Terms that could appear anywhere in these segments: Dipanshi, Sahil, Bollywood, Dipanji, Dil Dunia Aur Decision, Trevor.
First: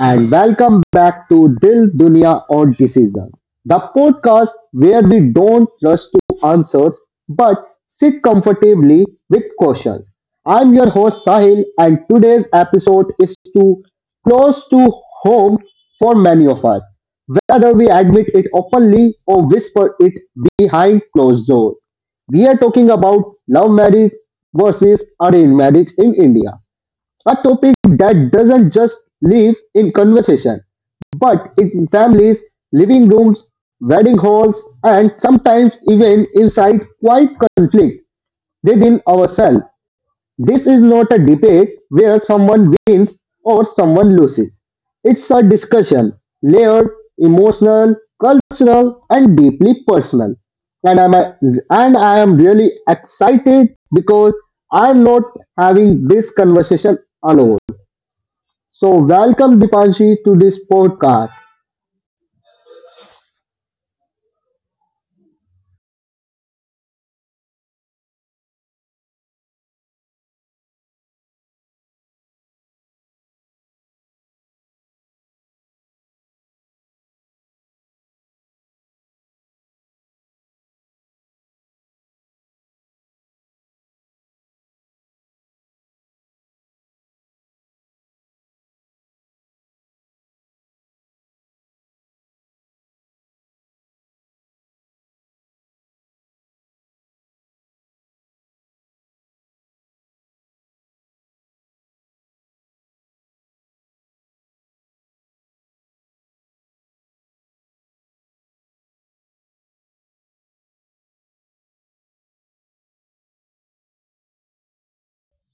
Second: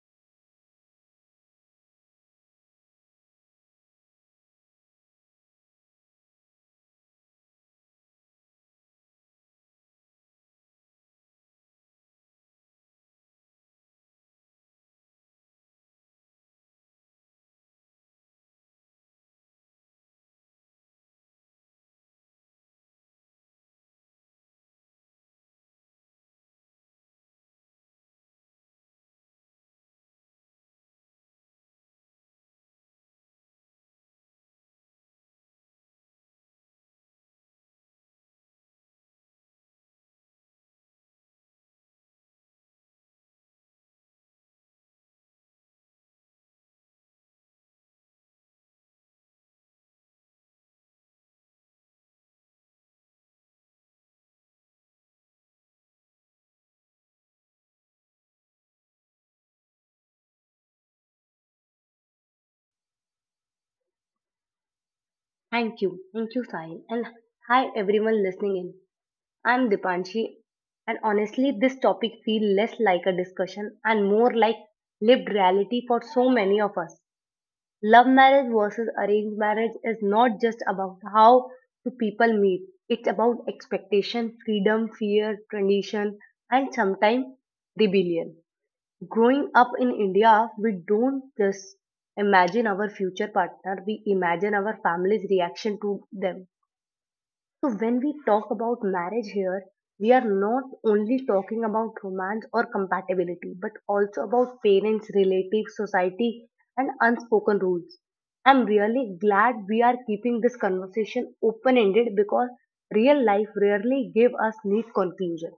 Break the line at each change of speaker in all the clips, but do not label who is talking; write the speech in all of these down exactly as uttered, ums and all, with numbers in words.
and welcome back to Dil Dunia Aur Decision, the podcast where we don't rush to answers but sit comfortably with questions. I'm your host Sahil and today's episode is too close to home for many of us, whether we admit it openly or whisper it behind closed doors. We are talking about love marriage versus arranged marriage in India, a topic that doesn't just live in conversation, but in families, living rooms, wedding halls, and sometimes even inside quiet conflict within ourselves. This is not a debate where someone wins or someone loses. It's a discussion, layered, emotional, cultural, and deeply personal. And I'm a- and I am really excited because I'm not having this conversation alone. So, welcome Dipanji to this podcast.
Thank you. Thank you, Sahil. And hi, everyone listening in. I'm Dipanshi, and honestly, this topic feels less like a discussion and more like lived reality for so many of us. Love marriage versus arranged marriage is not just about how two people meet, it's about expectation, freedom, fear, tradition, and sometimes rebellion. Growing up in India, we don't just imagine our future partner, we imagine our family's reaction to them. So, when we talk about marriage here, we are not only talking about romance or compatibility, but also about parents, relatives, society, and unspoken rules. I'm really glad we are keeping this conversation open ended because real life rarely gives us neat conclusion.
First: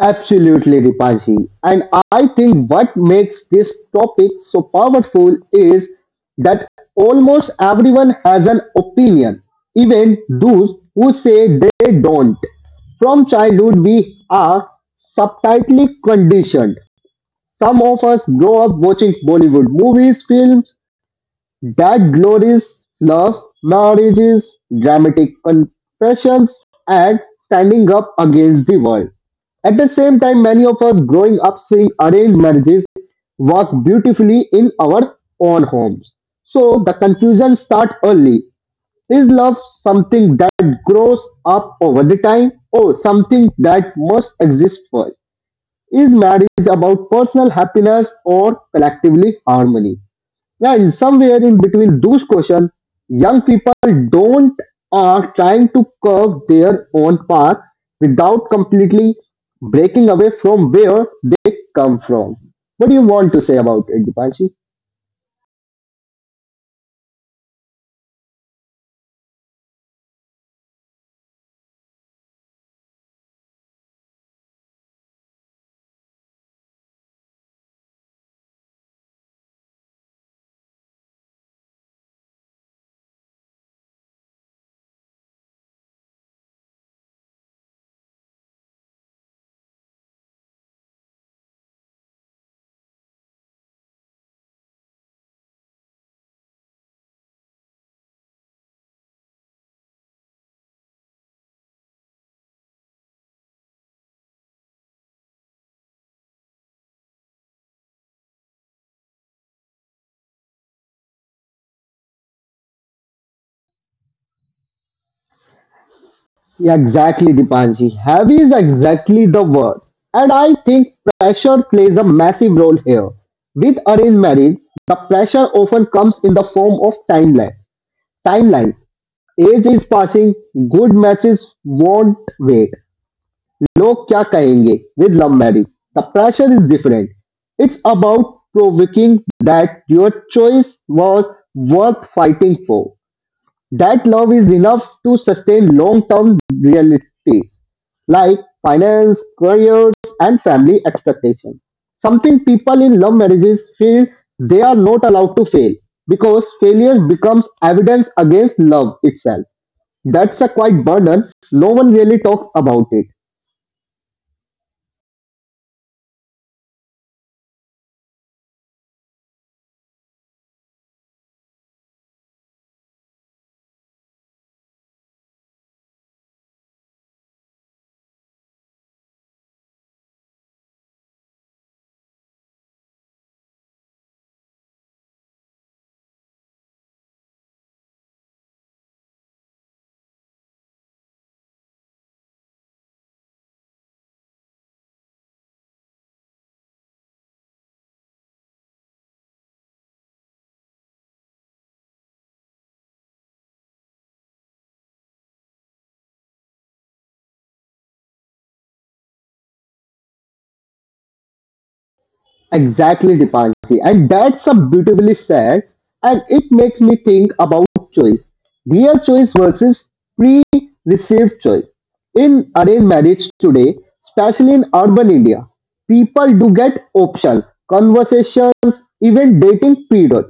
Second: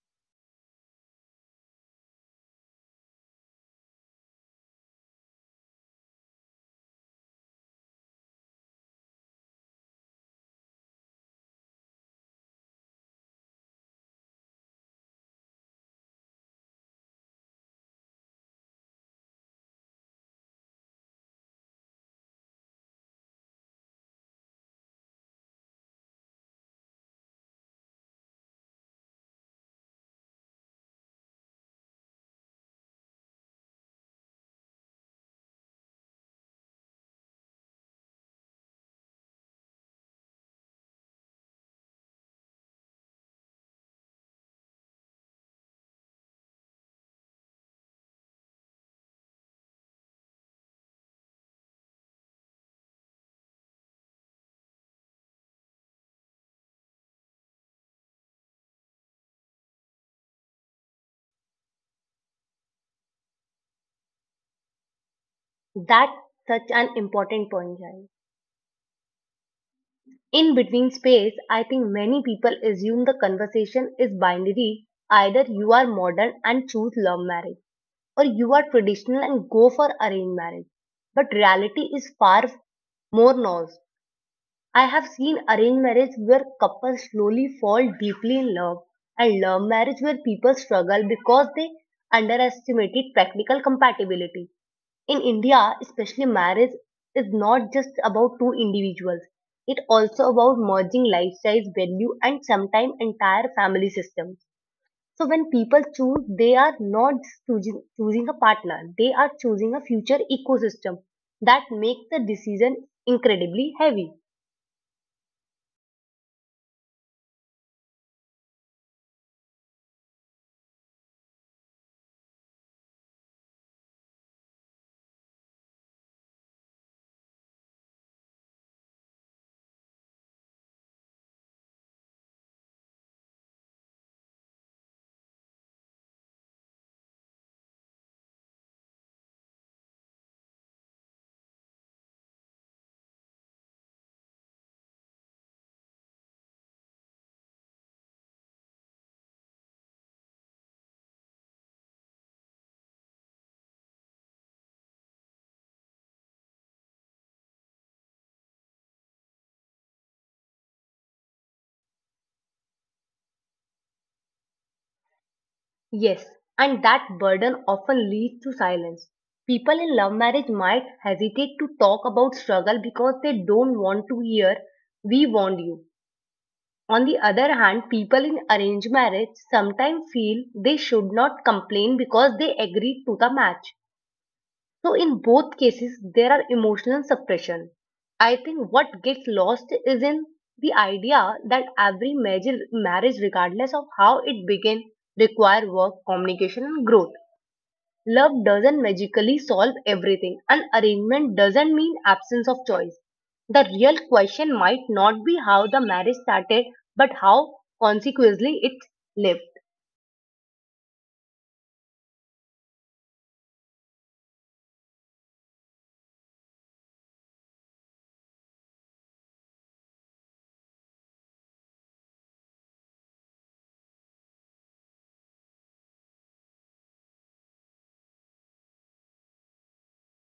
Absolutely, Dipanji. And I think what makes this topic so powerful is that almost everyone has an opinion, even those who say they don't. From childhood, we are subtitly conditioned. Some of us grow up watching Bollywood movies, films, that glories, love marriages, dramatic confessions, and standing up against the world. At the same time, many of us growing up seeing arranged marriages work beautifully in our own homes. So the confusion starts early. Is love something that grows up over the time or something that must exist first? Is marriage about personal happiness or collectively harmony? Yeah, in somewhere in between those questions, young people don't are trying to curve their own path without completely breaking away from where they come from. What do you want to say about it, Dipanshi?
That's such an important point, guys. In between space, I think many people assume the conversation is binary. Either you are modern and choose love marriage, or you are traditional and go for arranged marriage. But reality is far more nuanced. I have seen arranged marriage where couples slowly fall deeply in love, and love marriage where people struggle because they underestimated practical compatibility. In India, especially marriage is not just about two individuals. It also about merging lifestyles, value, and sometimes entire family systems. So when people choose, they are not just choosing, choosing a partner. They are choosing a future ecosystem that makes the decision incredibly heavy.
Yeah, exactly, Dipanshi. Heavy is exactly the word. And I think pressure plays a massive role here. With arranged marriage, the pressure often comes in the form of timelines. Timelines. Age is passing, good matches won't wait. लोग क्या कहेंगे with love marriage? The pressure is different. It's about proving that your choice was worth fighting for. That love is enough to sustain long-term realities like finance, careers, and family expectations. Something people in love marriages feel they are not allowed to fail because failure becomes evidence against love itself. That's a quite burden. No one really talks about it.
Yes, and that burden often leads to silence. People in love marriage might hesitate to talk about struggle because they don't want to hear, we warned you. On the other hand, people in arranged marriage sometimes feel they should not complain because they agreed to the match. So, in both cases, there are emotional suppression. I think what gets lost is in the idea that every major marriage, regardless of how it began, require work, communication, and growth. Love doesn't magically solve everything. An arrangement doesn't mean absence of choice. The real question might not be how the marriage started, but how consequently it lived.
Exactly, Dipanji. And that's a beautifully said. And it makes me think about choice. Real choice versus pre-received choice. In arranged marriage today, especially in urban India, people do get options, conversations, even dating period.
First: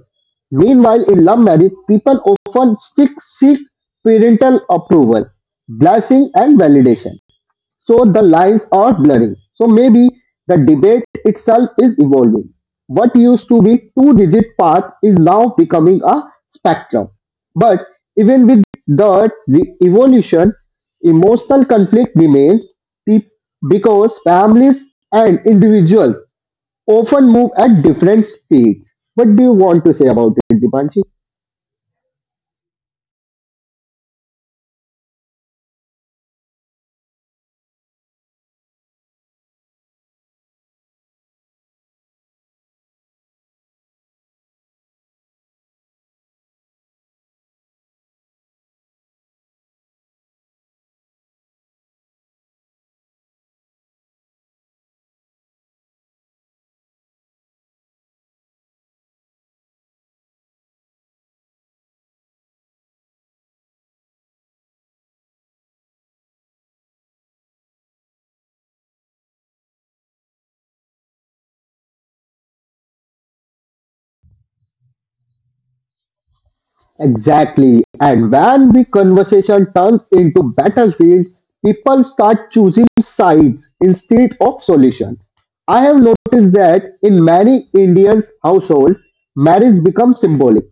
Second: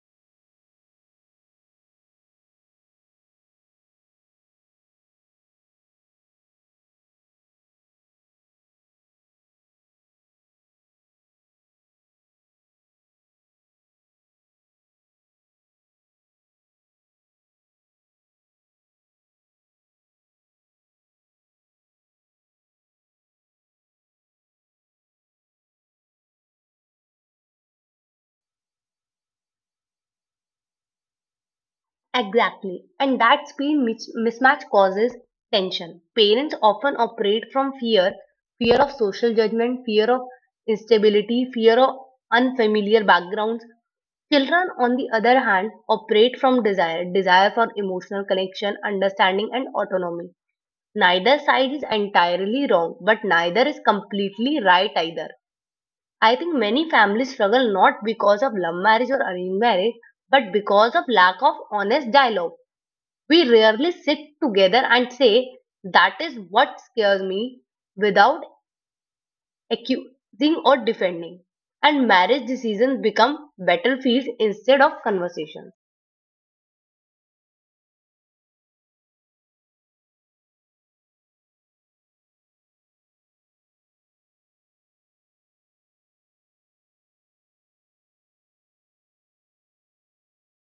Meanwhile, in love marriage, people often seek, seek parental approval, blessing and validation. So the lines are blurring. So maybe the debate itself is evolving. What used to be two rigid path is now becoming a spectrum. But even with the re- evolution, emotional conflict remains pe- because families and individuals often move at different speeds. What do you want to say about it, Dipanshi?
Exactly, and that speed mis- mismatch causes tension. Parents often operate from fear, fear of social judgment, fear of instability, fear of unfamiliar backgrounds. Children, on the other hand, operate from desire desire for emotional connection, understanding, and autonomy. Neither side is entirely wrong, but neither is completely right either. I think many families struggle not because of love marriage or arranged marriage, but because of lack of honest dialogue. We rarely sit together and say, that is what scares me, without accusing or defending. And marriage decisions become battlefields instead of conversations.
Exactly. And when the conversation turns into battlefield, people start choosing sides instead of solution. I have noticed that in many Indian households, marriage becomes symbolic.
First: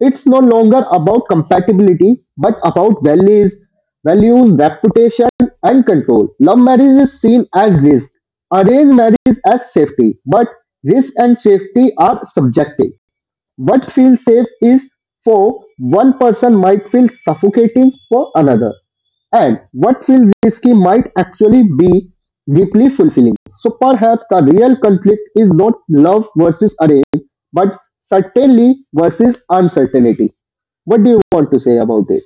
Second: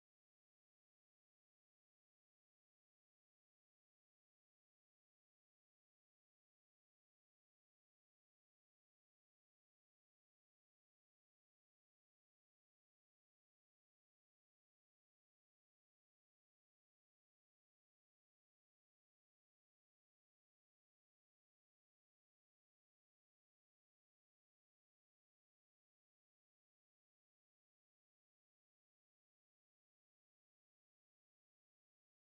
It's no longer about compatibility, but about values, values, reputation, and control. Love marriage is seen as risk, arranged marriage as safety, but risk and safety are subjective. What feels safe is for one person might feel suffocating for another, and what feels risky might actually be deeply fulfilling. So perhaps the real conflict is not love versus array, but certainly versus uncertainty. What do you want to say about it?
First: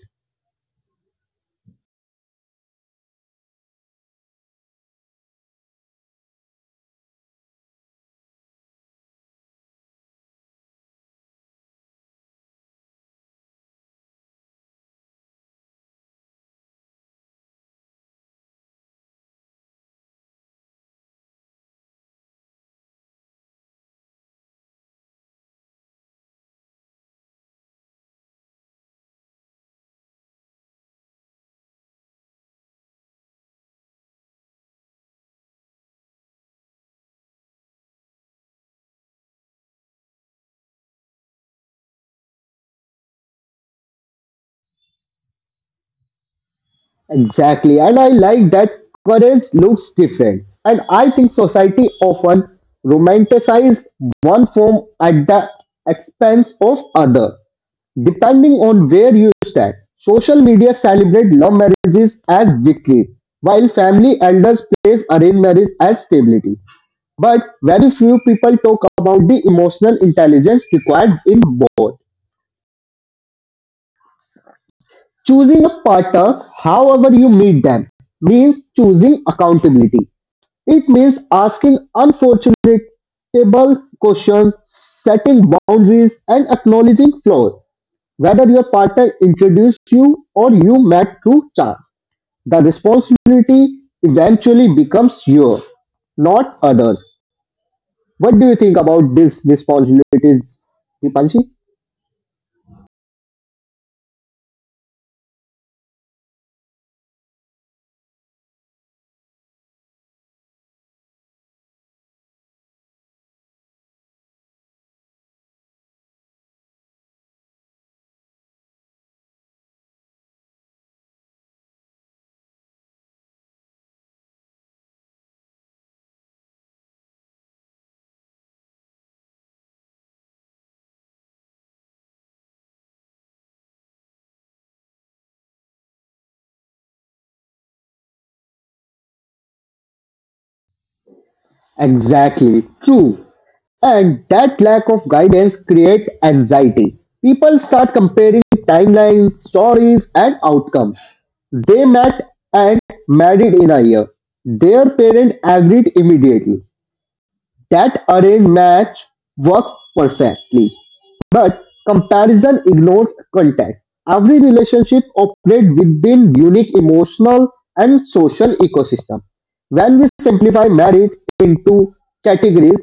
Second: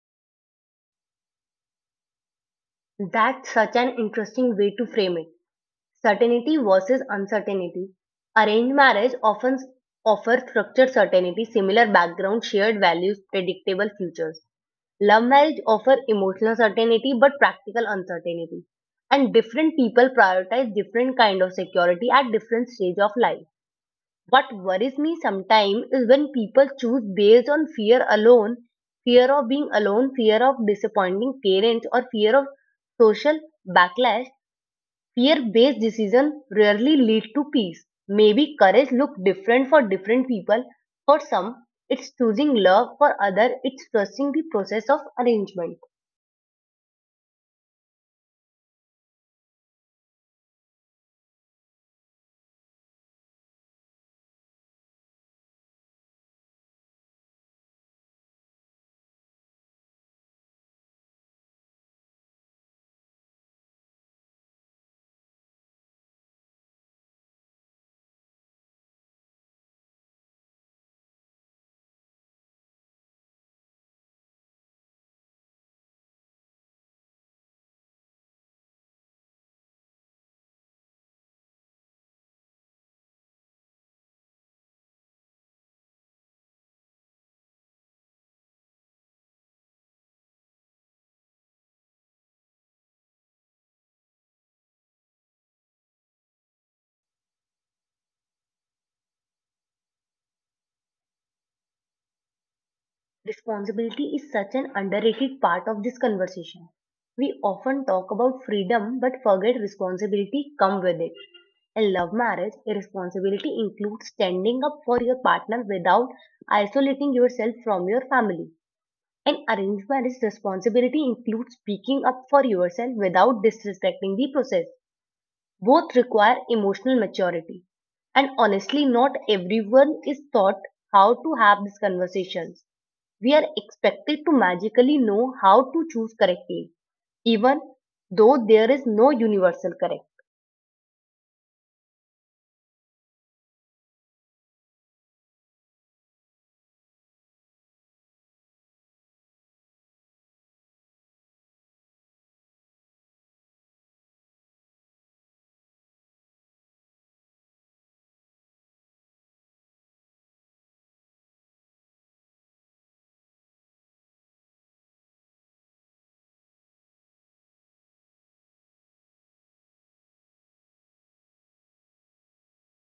That's such an interesting way to frame it. Certainty versus uncertainty. Arranged marriage often offers structured certainty, similar background, shared values, predictable futures. Love marriage offers emotional certainty but practical uncertainty. And different people prioritize different kind of security at different stage of life. What worries me sometimes is when people choose based on fear alone, fear of being alone, fear of disappointing parents, or fear of social backlash. Fear-based decisions rarely lead to peace. Maybe courage looks different for different people. For some, it's choosing love. For others, it's trusting the process of arrangement.
Exactly. And I like that courage looks different. And I think society often romanticizes one form at the expense of other. Depending on where you stand, social media celebrate love marriages as victory, while family elders praise arranged marriage as stability. But very few people talk about the emotional intelligence required in both. Choosing a partner, however you meet them, means choosing accountability. It means asking unfortunate questions, setting boundaries, and acknowledging flaws. Whether your partner introduced you or you met through chance, the responsibility eventually becomes yours, not others. What do you think about this responsibility, Dipanshi?
Responsibility is such an underrated part of this conversation. We often talk about freedom but forget responsibility comes with it. In love marriage, a responsibility includes standing up for your partner without isolating yourself from your family. An arrangement's responsibility includes speaking up for yourself without disrespecting the process. Both require emotional maturity. And honestly, not everyone is taught how to have these conversations. We are expected to magically know how to choose correctly, even though there is no universal correct.
Exactly, true. And that lack of guidance creates anxiety. People start comparing timelines, stories, and outcomes. They met and married in a year. Their parents agreed immediately. That array match worked perfectly, but comparison ignores context. Every relationship operates within unique emotional and social ecosystem. When we simplify marriage into categories,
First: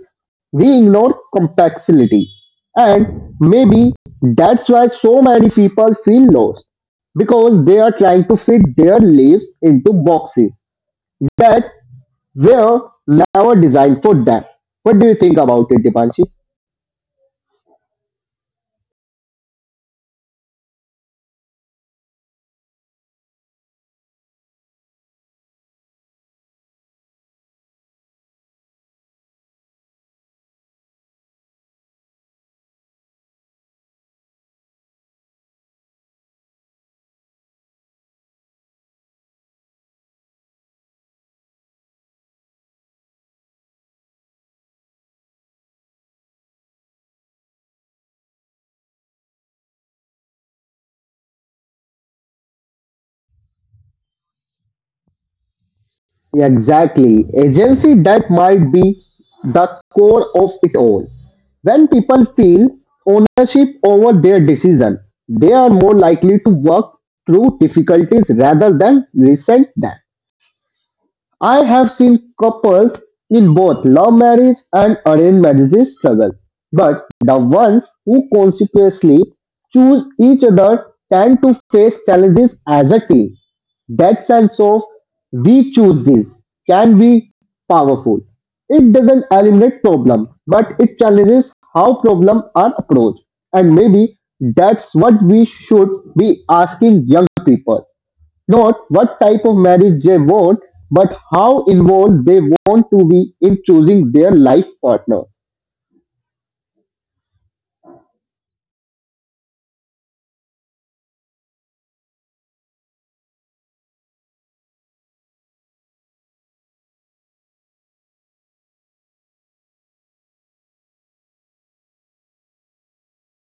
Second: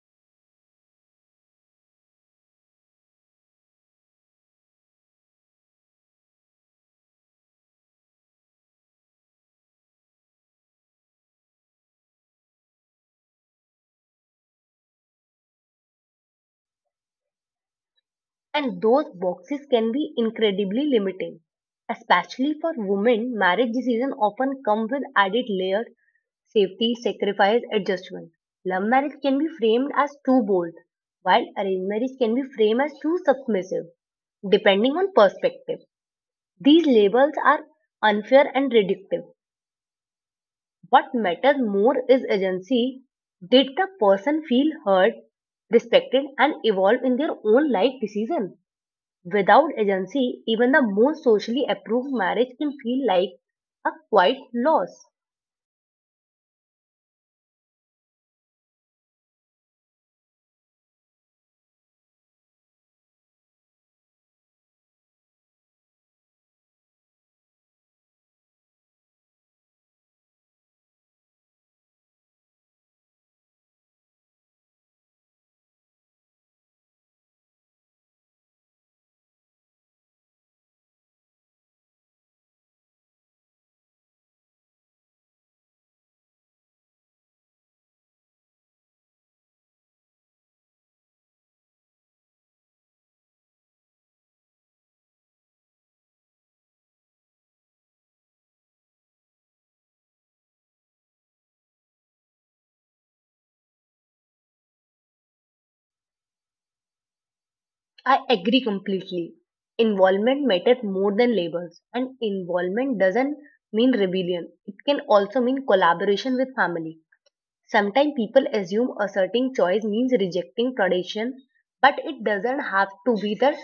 we ignore complexity. And maybe that's why so many people feel lost because they are trying to fit their lives into boxes that were never designed for that. What do you think about it, Dipanshi?
And those boxes can be incredibly limiting, especially for women. Marriage decisions often come with added layer safety, sacrifice, adjustment. Love marriage can be framed as too bold, while arranged marriage can be framed as too submissive, depending on perspective. These labels are unfair and reductive. What matters more is agency. Did the person feel heard, respected, and evolve in their own life decision? Without agency, even the most socially approved marriage can feel like a quiet loss.
Exactly. Agency that might be the core of it all. When people feel ownership over their decision, they are more likely to work through difficulties rather than resent them. I have seen couples in both love marriage and arranged marriages struggle, but the ones who consciously choose each other tend to face challenges as a team. That sense of we choose this can be powerful. It doesn't eliminate problem, but it challenges how problems are approached. And maybe that's what we should be asking young people. Not what type of marriage they want, but how involved they want to be in choosing their life partner.
I agree completely. Involvement matters more than labels, and involvement doesn't mean rebellion. It can also mean collaboration with family. Sometimes people assume asserting choice means rejecting tradition, but it doesn't have to be the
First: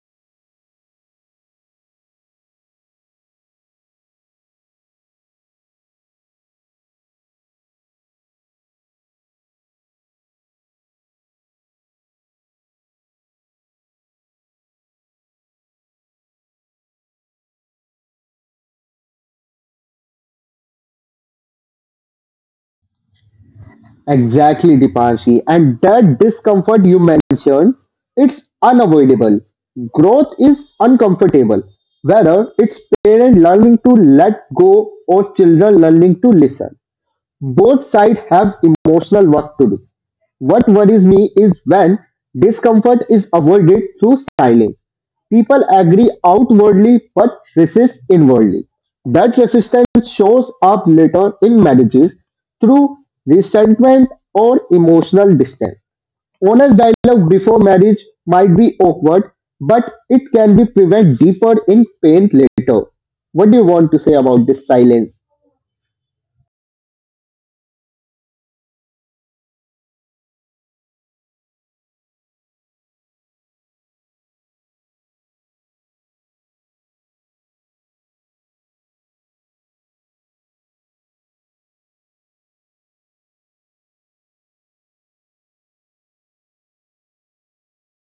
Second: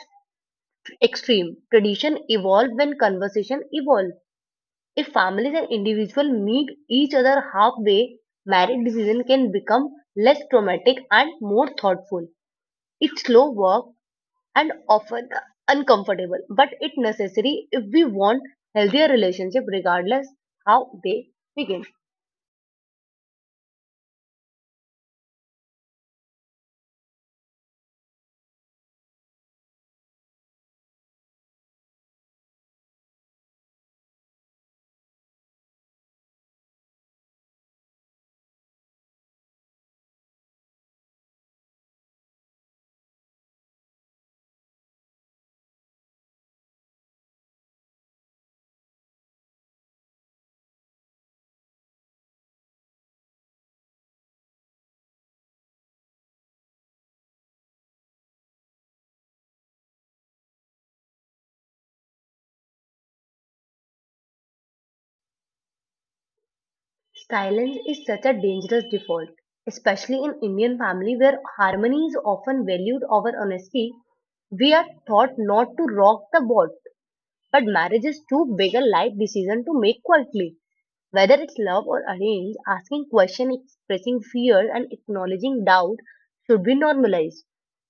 extreme. Tradition evolves when conversation evolves. If families and individuals meet each other halfway, marriage decision can become less traumatic and more thoughtful. It's slow work and often uncomfortable, but it's necessary if we want healthier relationship regardless how they begin.
Exactly, Dipanshi. And that discomfort you mentioned, it's unavoidable. Growth is uncomfortable, whether it's parent learning to let go or children learning to listen. Both sides have emotional work to do. What worries me is when discomfort is avoided through silence. People agree outwardly but resist inwardly. That resistance shows up later in marriages through resentment or emotional distance. Honest dialogue before marriage might be awkward, but it can be prevent deeper in pain later. What do you want to say about this silence?
Silence is such a dangerous default, especially in Indian family where harmony is often valued over honesty. We are taught not to rock the boat, but marriage is too big a life decision to make quietly. Whether it's love or arranged, asking questions, expressing fear, and acknowledging doubt should be normalized.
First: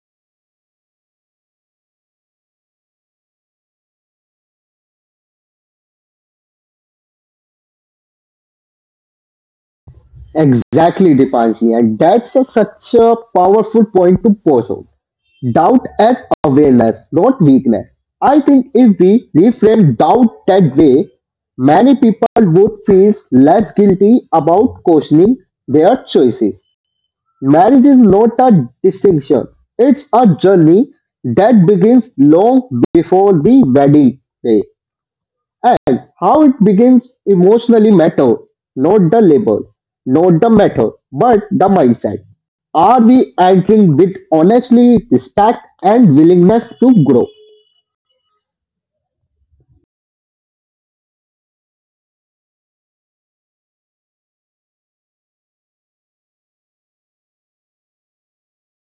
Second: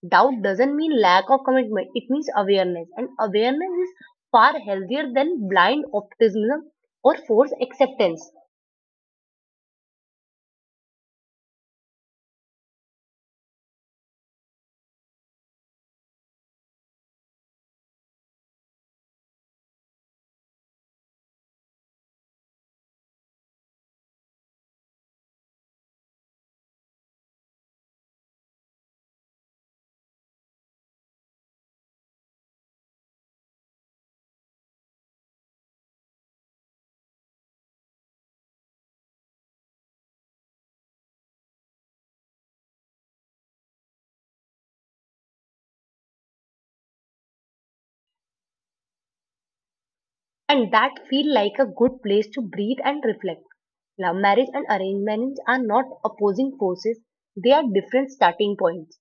Doubt doesn't mean lack of commitment, it means awareness, and awareness is far healthier than blind optimism or forced acceptance.
Exactly, Dipanshi, and that's a, such a powerful point to pose on. Doubt as awareness, not weakness. I think if we reframe doubt that way, many people would feel less guilty about questioning their choices. Marriage is not a distinction, it's a journey that begins long before the wedding day. And how it becomes emotionally matter, not the label, not the matter, but the mindset. Are we entering with honestly, respect, and willingness to grow?
And that feel like a good place to breathe and reflect. Love marriage and arranged marriage are not opposing forces, they are different starting points.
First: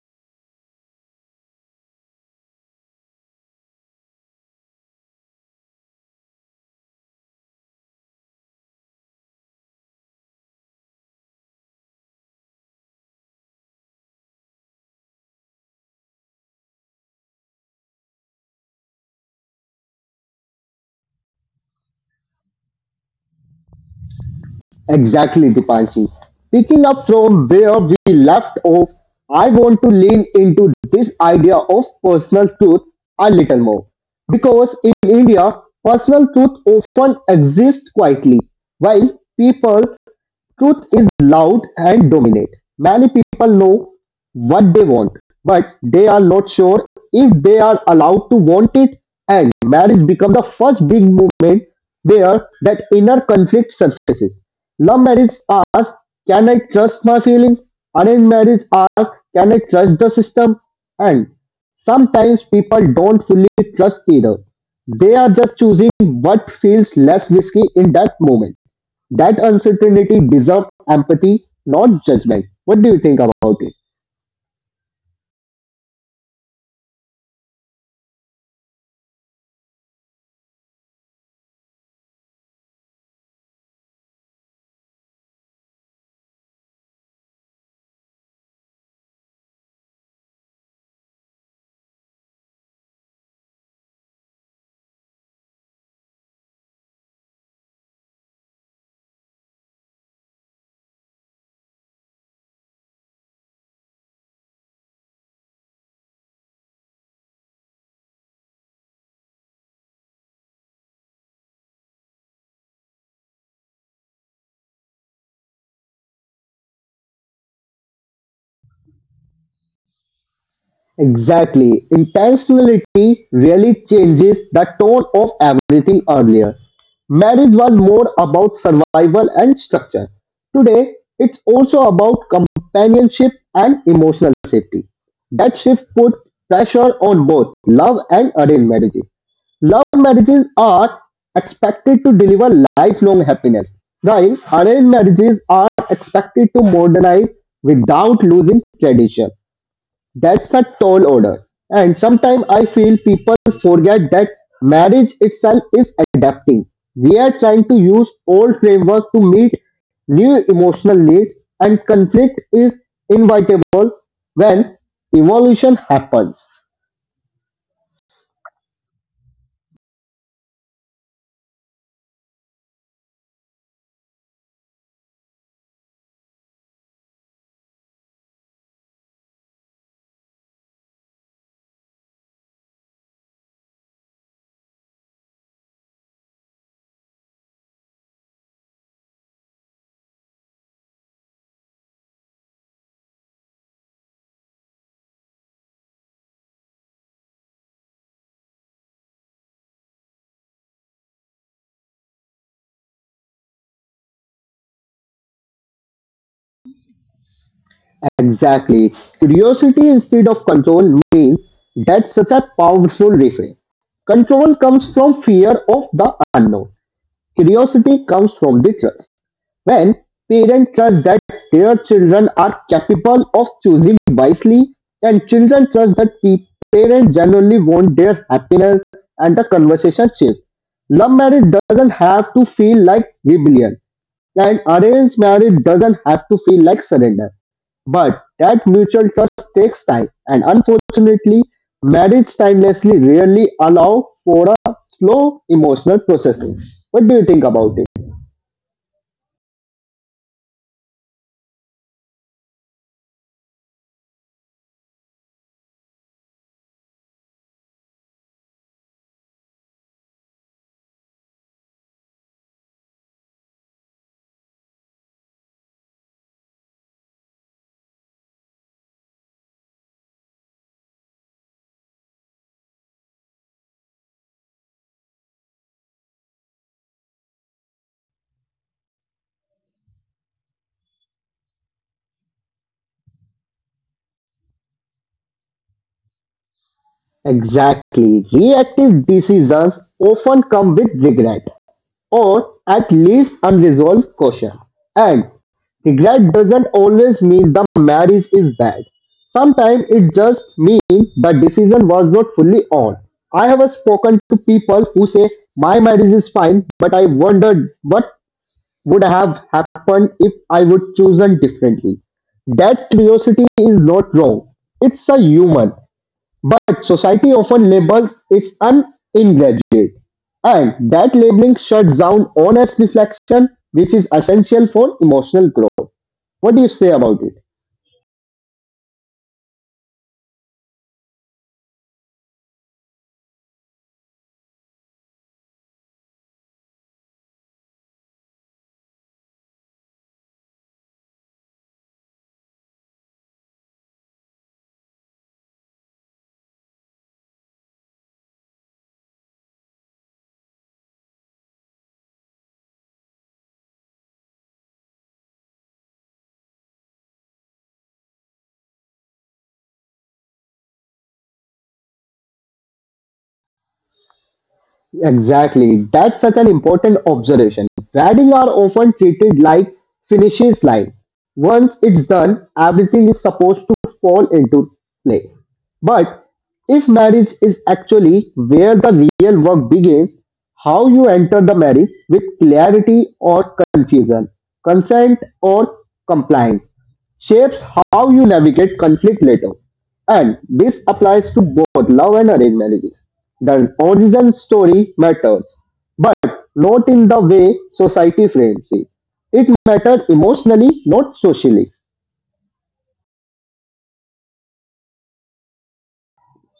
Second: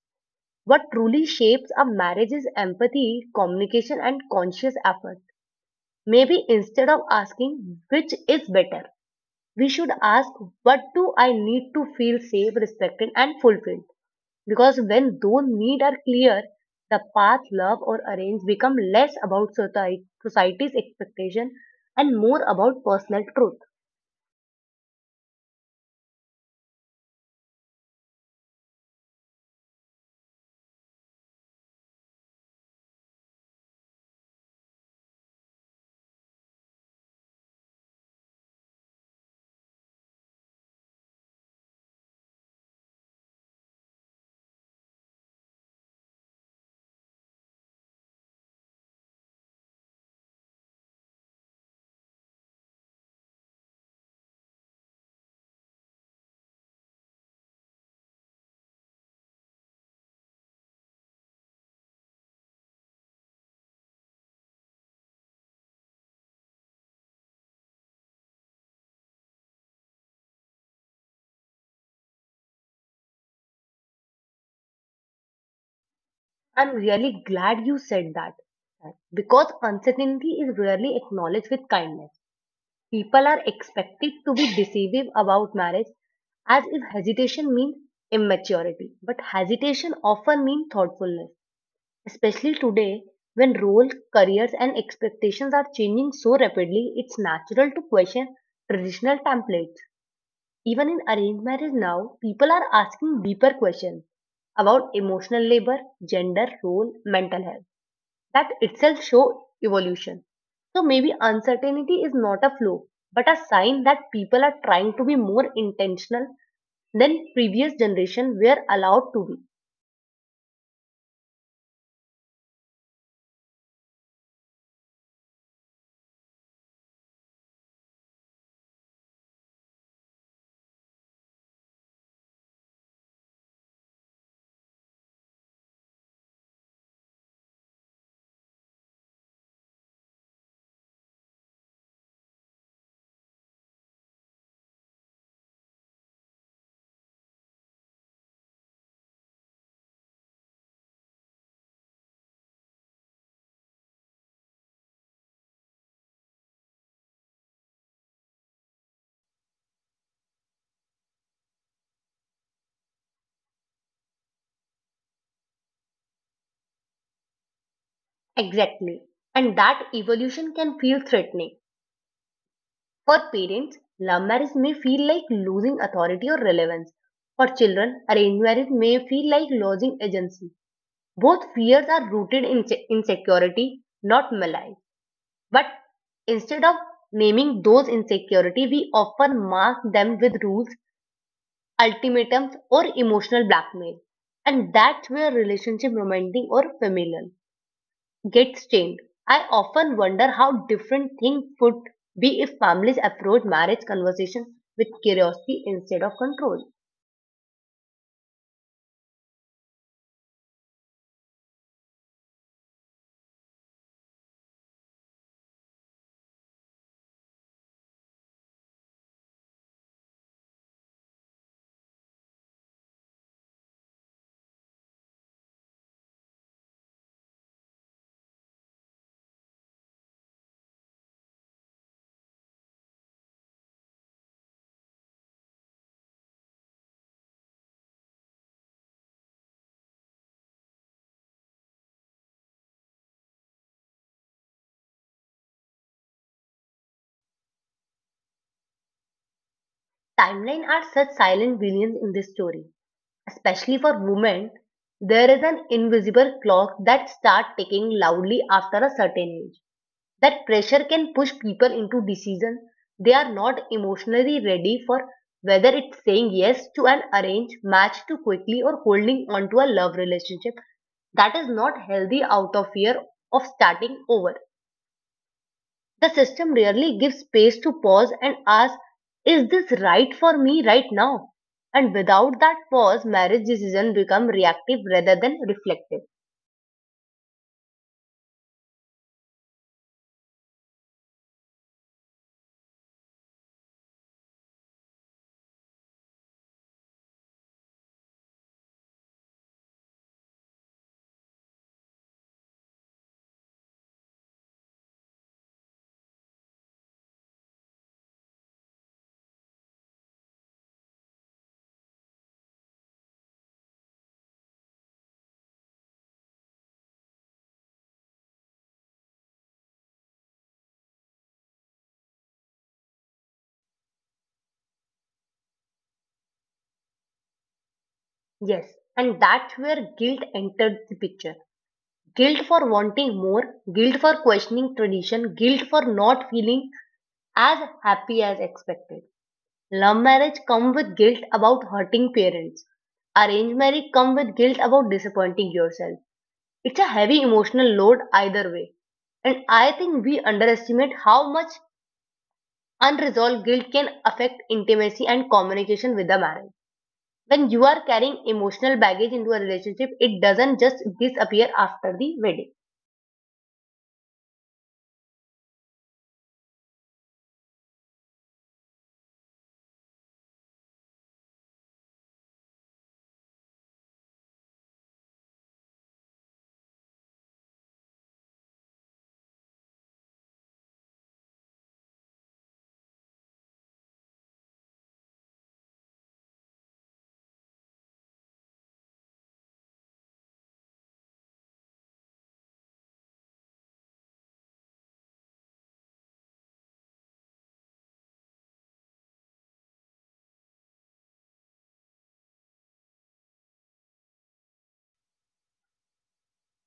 What truly shapes a marriage is empathy, communication, and conscious effort. Maybe instead of asking which is better, we should ask what do I need to feel safe, respected, and fulfilled. Because when those needs are clear, the path love or arrange become less about society, society's expectation and more about personal truth.
Exactly, Dipanshi. Picking up from where we left off, I want to lean into this idea of personal truth a little more. Because in India, personal truth often exists quietly, while people truth is loud and dominant. Many people know what they want, but they are not sure if they are allowed to want it, and marriage becomes the first big movement where that inner conflict surfaces. Love marriage asks, can I trust my feelings? Arranged marriage asks, can I trust the system? And sometimes people don't fully trust either. They are just choosing what feels less risky in that moment. That uncertainty deserves empathy, not judgment. What do you think about it?
I'm really glad you said that because uncertainty is rarely acknowledged with kindness. People are expected to be decisive about marriage as if hesitation means immaturity. But hesitation often means thoughtfulness, especially today when roles, careers, and expectations are changing so rapidly, it's natural to question traditional templates. Even in arranged marriage now, people are asking deeper questions about emotional labor, gender, role, mental health that itself show evolution. So maybe uncertainty is not a flaw, but a sign that people are trying to be more intentional than previous generation were allowed to be.
Exactly. Intentionality really changes the tone of everything earlier. Marriage was more about survival and structure. Today, it's also about companionship and emotional safety. That shift put pressure on both love and arranged marriages. Love marriages are expected to deliver lifelong happiness, while arranged marriages are expected to modernize without losing tradition. That's a tall order. And sometimes I feel people forget that marriage itself is adapting. We are trying to use old framework to meet new emotional needs, and conflict is inevitable when evolution happens.
Exactly. And that evolution can feel threatening. For parents, love marriage may feel like losing authority or relevance. For children, arranged marriage may feel like losing agency. Both fears are rooted in se- insecurity, not malice. But instead of naming those insecurities, we often mask them with rules, ultimatums, or emotional blackmail. And that's where relationship romantic or familial gets stained. I often wonder how different things would be if families approach marriage conversations with curiosity instead of control.
Exactly. Curiosity instead of control means that's such a powerful refrain. Control comes from fear of the unknown. Curiosity comes from the trust. When parents trust that their children are capable of choosing wisely, and children trust that pe- parents generally want their happiness and the conversation shift. Love marriage doesn't have to feel like rebellion, and arranged marriage doesn't have to feel like surrender. But that mutual trust takes time, and unfortunately, marriage timelessly rarely allow for a slow emotional processing. What do you think about it?
Timeline are such silent villains in this story, especially for women. There is an invisible clock that starts ticking loudly after a certain age. That pressure can push people into decisions they are not emotionally ready for, whether it's saying yes to an arranged match too quickly or holding on to a love relationship that is not healthy out of fear of starting over. The system rarely gives space to pause and ask, is this right for me right now? And without that pause, marriage decisions become reactive rather than reflective.
Exactly. Reactive decisions often come with regret, or at least unresolved caution. And regret doesn't always mean the marriage is bad. Sometimes it just means the decision was not fully on. I have spoken to people who say my marriage is fine, but I wondered what would have happened if I would chosen differently. That curiosity is not wrong. It's a human. But society often labels it an ingraduate, and that labeling shuts down honest reflection, which is essential for emotional growth. What do you say about it?
Yes, and that's where guilt enters the picture. Guilt for wanting more, guilt for questioning tradition, guilt for not feeling as happy as expected. Love marriage come with guilt about hurting parents. Arranged marriage come with guilt about disappointing yourself. It's a heavy emotional load either way. And I think we underestimate how much unresolved guilt can affect intimacy and communication with a marriage. When you are carrying emotional baggage into a relationship, it doesn't just disappear after the wedding.
Exactly. That's such an important observation. Weddings are often treated like finishes line. Once it's done, everything is supposed to fall into place. But if marriage is actually where the real work begins, how you enter the marriage with clarity or confusion, consent or compliance, shapes how you navigate conflict later. And this applies to both love and arranged marriages. The origin story matters, but not in the way society frames it. It matters emotionally, not socially.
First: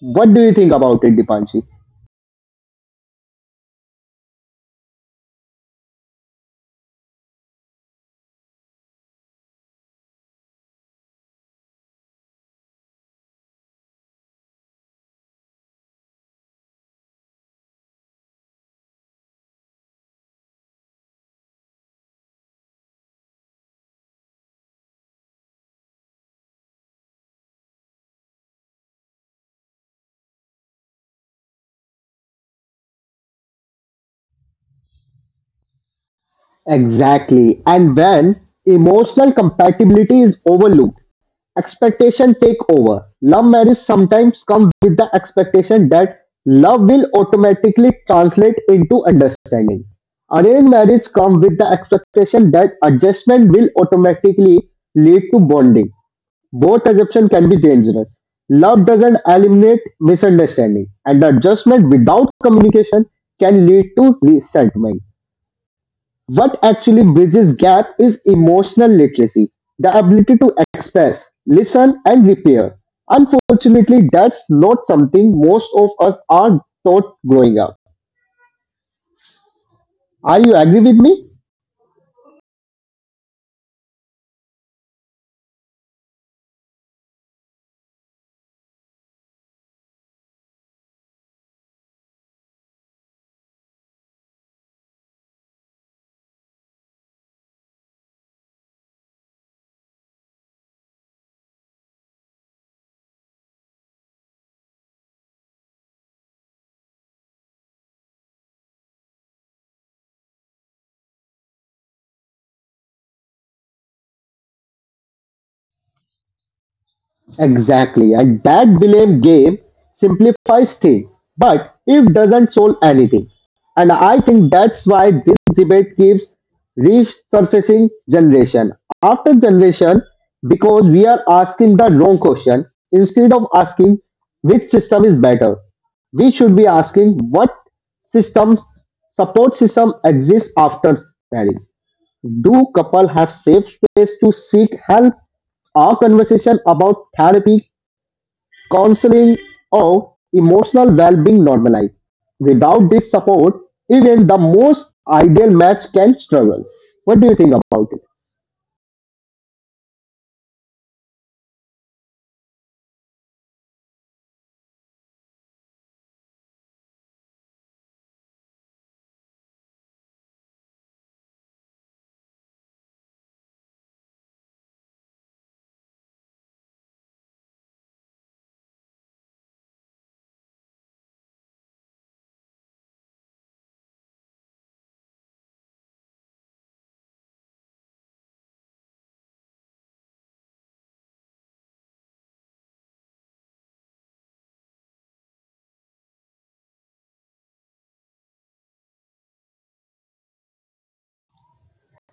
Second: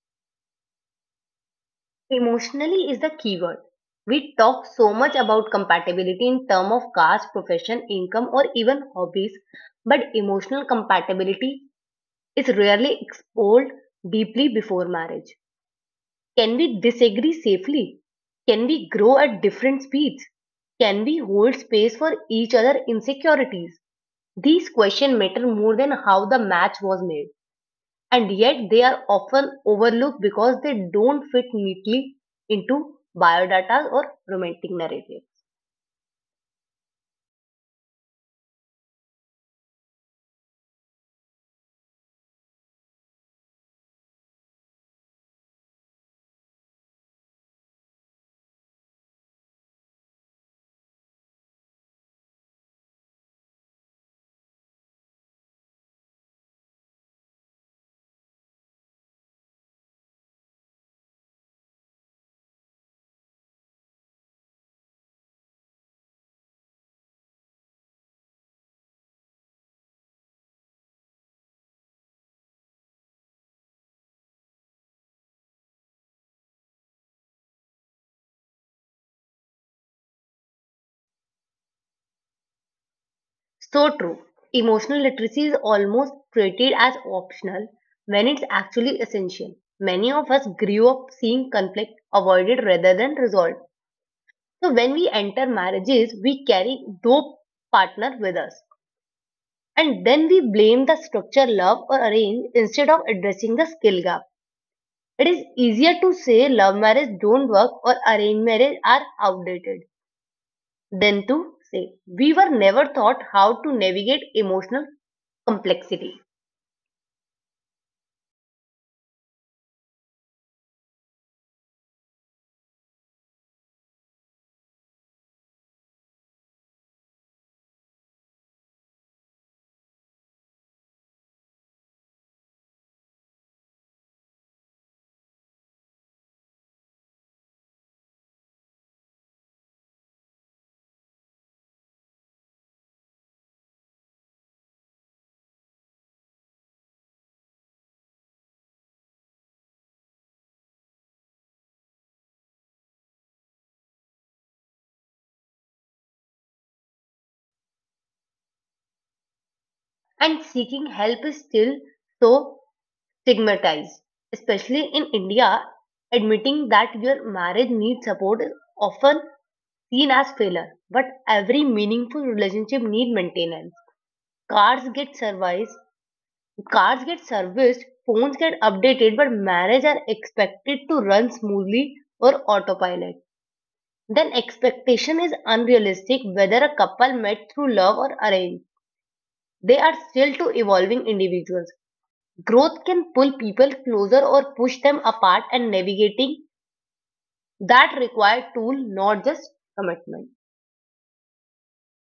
What do you think about it, Dipanshi?
Emotionally is the keyword. We talk so much about compatibility in terms of caste, profession, income, or even hobbies, but emotional compatibility is rarely explored deeply before marriage. Can we disagree safely? Can we grow at different speeds? Can we hold space for each other insecurities? These questions matter more than how the match was made, and yet they are often overlooked because they don't fit neatly into biodata or romantic narrative.
Exactly. And when emotional compatibility is overlooked, expectation take over. Love marriage sometimes comes with the expectation that love will automatically translate into understanding. Arranged marriage comes with the expectation that adjustment will automatically lead to bonding. Both assumptions can be dangerous. Love doesn't eliminate misunderstanding, and the adjustment without communication can lead to resentment. What actually bridges gap is emotional literacy, the ability to express, listen and repair. Unfortunately, that's not something most of us are taught growing up. Are you agree with me?
So true. Emotional literacy is almost treated as optional when it's actually essential. Many of us grew up seeing conflict avoided rather than resolved. So when we enter marriages, we carry those partner with us. And then we blame the structure love or arrange instead of addressing the skill gap. It is easier to say love marriage don't work or arranged marriage are outdated than to say we were never taught how to navigate emotional complexity.
Exactly, and that blame game simplifies things, but it doesn't solve anything. And I think that's why this debate keeps resurfacing generation after generation because we are asking the wrong question instead of asking which system is better. We should be asking what system support system exists after marriage. Do couples have safe space to seek help? Are conversation about therapy, counseling, or emotional well-being normalized? Without this support, even the most ideal match can struggle. What do you think about it?
And seeking help is still so stigmatized, especially in India. Admitting that your marriage needs support is often seen as failure, but every meaningful relationship needs maintenance. Cars get serviced, Cars get serviced, phones get updated, but marriage are expected to run smoothly or autopilot. Then expectation is unrealistic whether a couple met through love or arrange, they are still two evolving individuals. Growth can pull people closer or push them apart, and navigating that required tool, not just commitment.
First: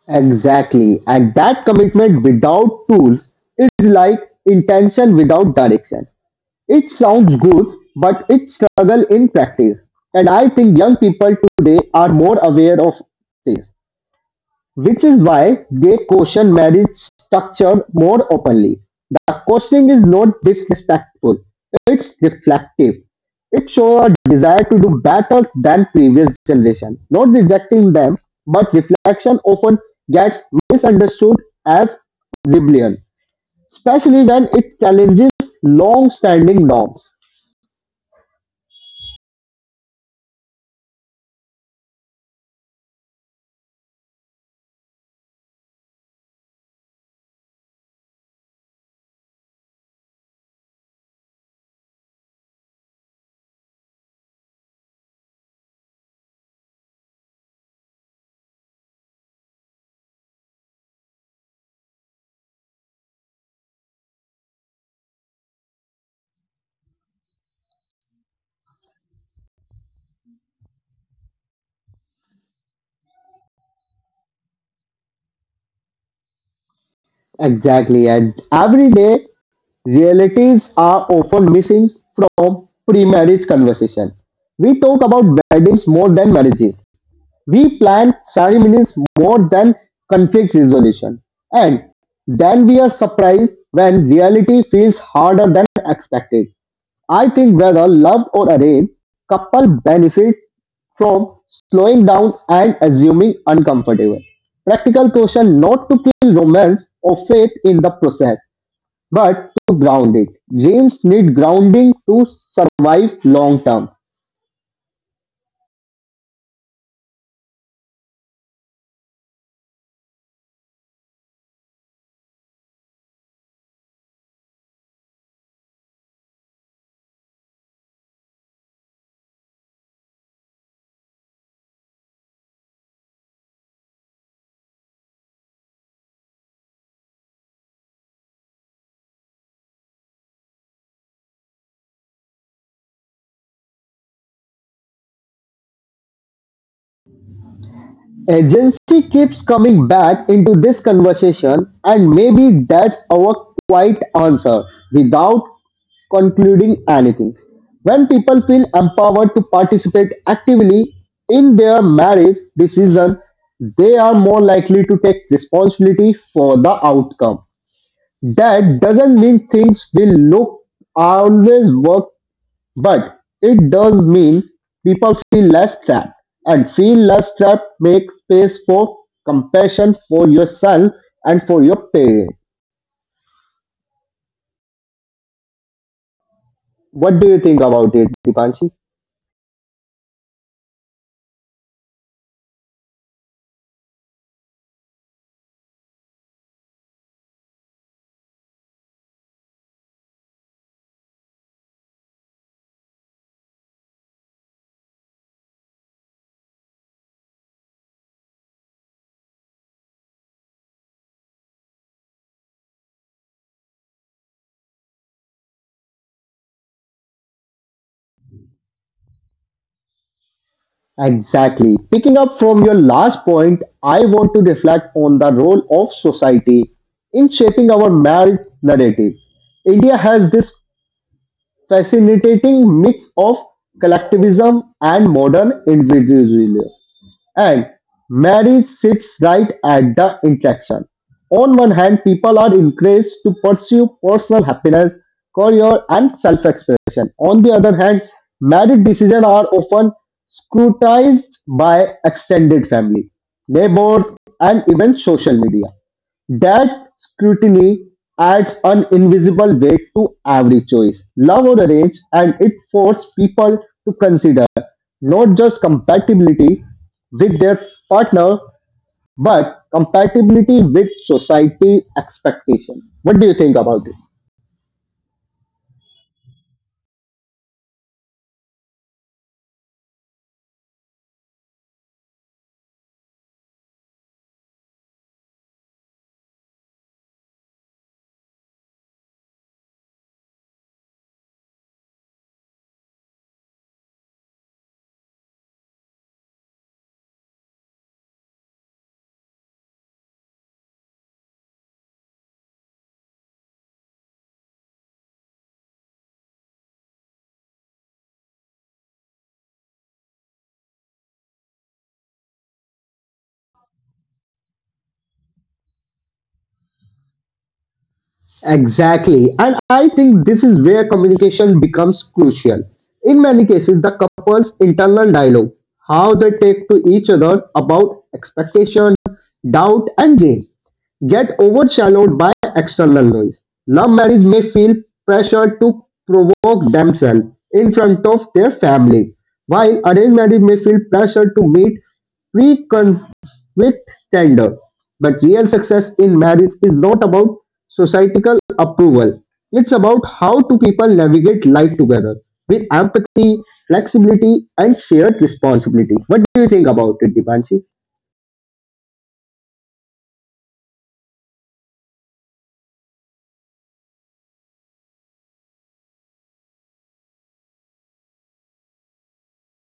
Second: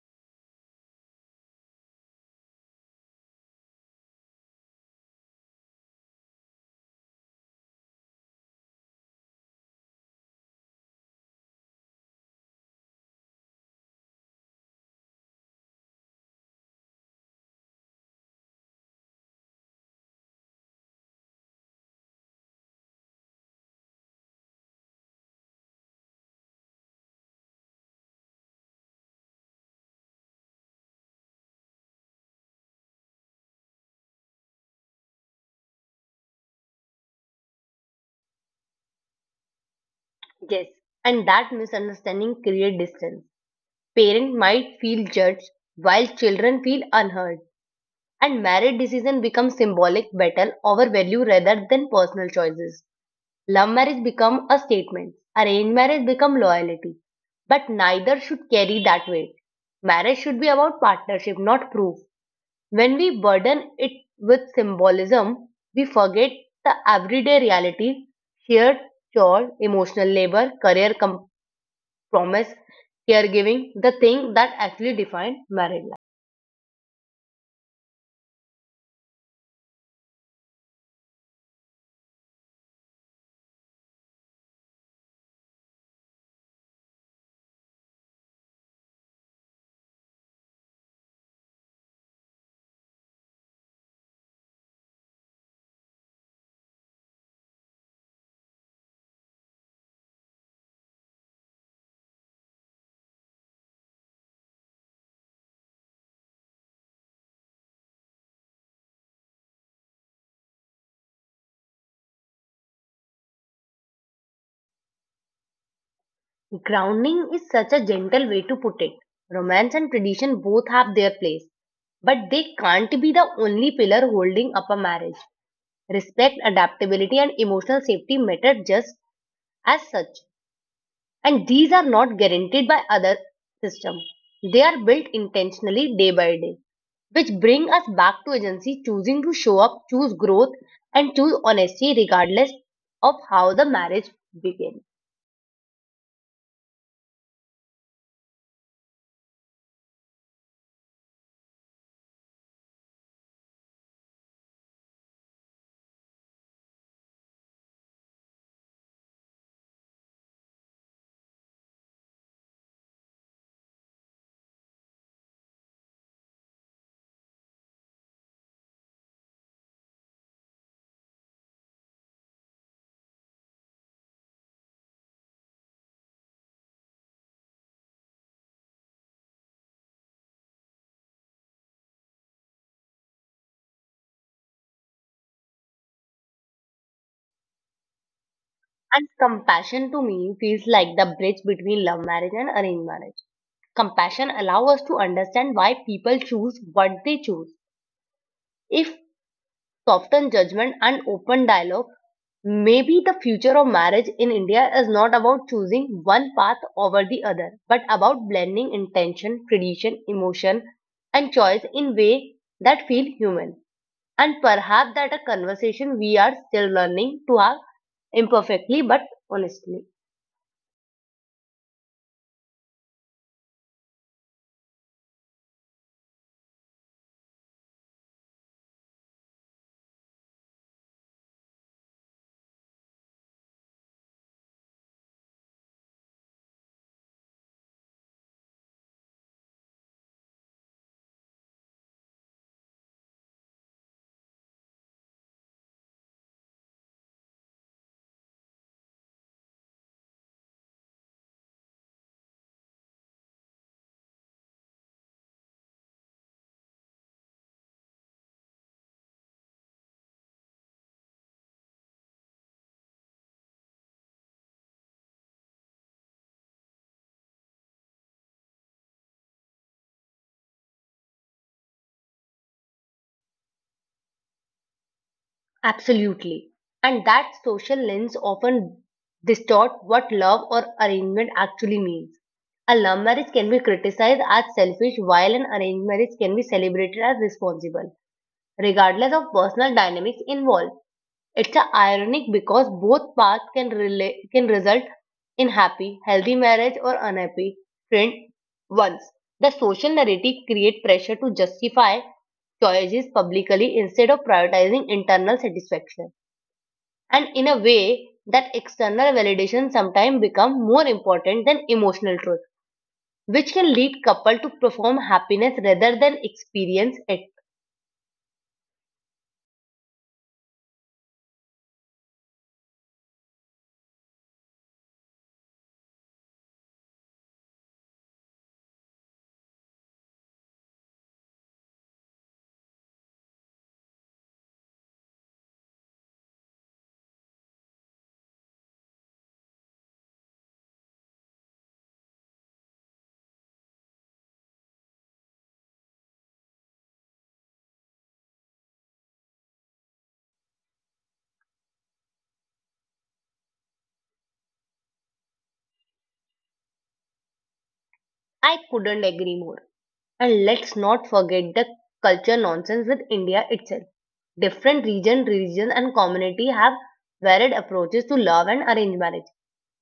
Exactly. And that commitment without tools is like intention without direction. It sounds good, but it struggle in practice. And I think young people today are more aware of this. Which is why they caution marriage structure more openly. The cautioning is not disrespectful, it's reflective. It shows a desire to do better than previous generation, not rejecting them, but reflection often gets misunderstood as rebellion, especially when it challenges long standing norms.
Yes, and that misunderstanding create distance. Parent might feel judged while children feel unheard. And marriage decision become symbolic battle over value rather than personal choices. Love marriage become a statement. Arranged marriage become loyalty. But neither should carry that weight. Marriage should be about partnership, not proof. When we burden it with symbolism, we forget the everyday reality, shared chore, emotional labor, career compromise, caregiving, the thing that actually define marriage.
Exactly, and every day realities are often missing from pre-marriage conversation. We talk about weddings more than marriages. We plan ceremonies more than conflict resolution. And then we are surprised when reality feels harder than expected. I think whether loved or arranged, couple benefit from slowing down and assuming uncomfortable. Practical caution not to kill romance or faith in the process. But to ground it, games need grounding to survive long term.
Grounding is such a gentle way to put it. Romance and tradition both have their place, but they can't be the only pillar holding up a marriage. Respect, adaptability, and emotional safety matter just as such, and these are not guaranteed by other systems. They are built intentionally day by day, which bring us back to agency, choosing to show up, choose growth, and choose honesty regardless of how the marriage began.
Agency keeps coming back into this conversation, and maybe that's our quiet answer without concluding anything. When people feel empowered to participate actively in their marriage decision, they are more likely to take responsibility for the outcome. That doesn't mean things will look always work. But it does mean people feel less trapped, and feel less trapped makes space for compassion for yourself and for your parents. What do you think about it, Dipanshi?
And compassion to me feels like the bridge between love marriage and arranged marriage. Compassion allows us to understand why people choose what they choose. If softened judgment and open dialogue, maybe the future of marriage in India is not about choosing one path over the other, but about blending intention, tradition, emotion, and choice in way that feel human. And perhaps that a conversation we are still learning to have imperfectly but honestly.
Exactly. Picking up from your last point, I want to reflect on the role of society in shaping our marriage narrative. India has this fascinating mix of collectivism and modern individualism. And marriage sits right at the intersection. On one hand, people are encouraged to pursue personal happiness, career, and self expression. On the other hand, marriage decisions are often scrutinized by extended family, neighbors, and even social media. That scrutiny adds an invisible weight to every choice, love or arrange, and it forces people to consider not just compatibility with their partner, but compatibility with society expectation. What do you think about it?
Absolutely. And that social lens often distort what love or arrangement actually means. A love marriage can be criticized as selfish, while an arranged marriage can be celebrated as responsible, regardless of personal dynamics involved. It's a ironic because both paths can relate, can result in happy, healthy marriage or unhappy friend ones. The social narrative create pressure to justify choices publicly instead of prioritizing internal satisfaction, and in a way that external validation sometimes become more important than emotional truth, which can lead couple to perform happiness rather than experience it.
Exactly. And I think this is where communication becomes crucial. In many cases, the couple's internal dialogue, how they take to each other about expectation, doubt, and gain, get overshadowed by external noise. Love marriage may feel pressure to provoke themselves in front of their families, while arranged marriage may feel pressure to meet preconceived standard. But real success in marriage is not about societal approval. It's about how two people navigate life together with empathy, flexibility, and shared responsibility. What do you think about it, Dipanshi?
I couldn't agree more, and let's not forget the culture nonsense with India itself. Different region, religion, and community have varied approaches to love and arranged marriage.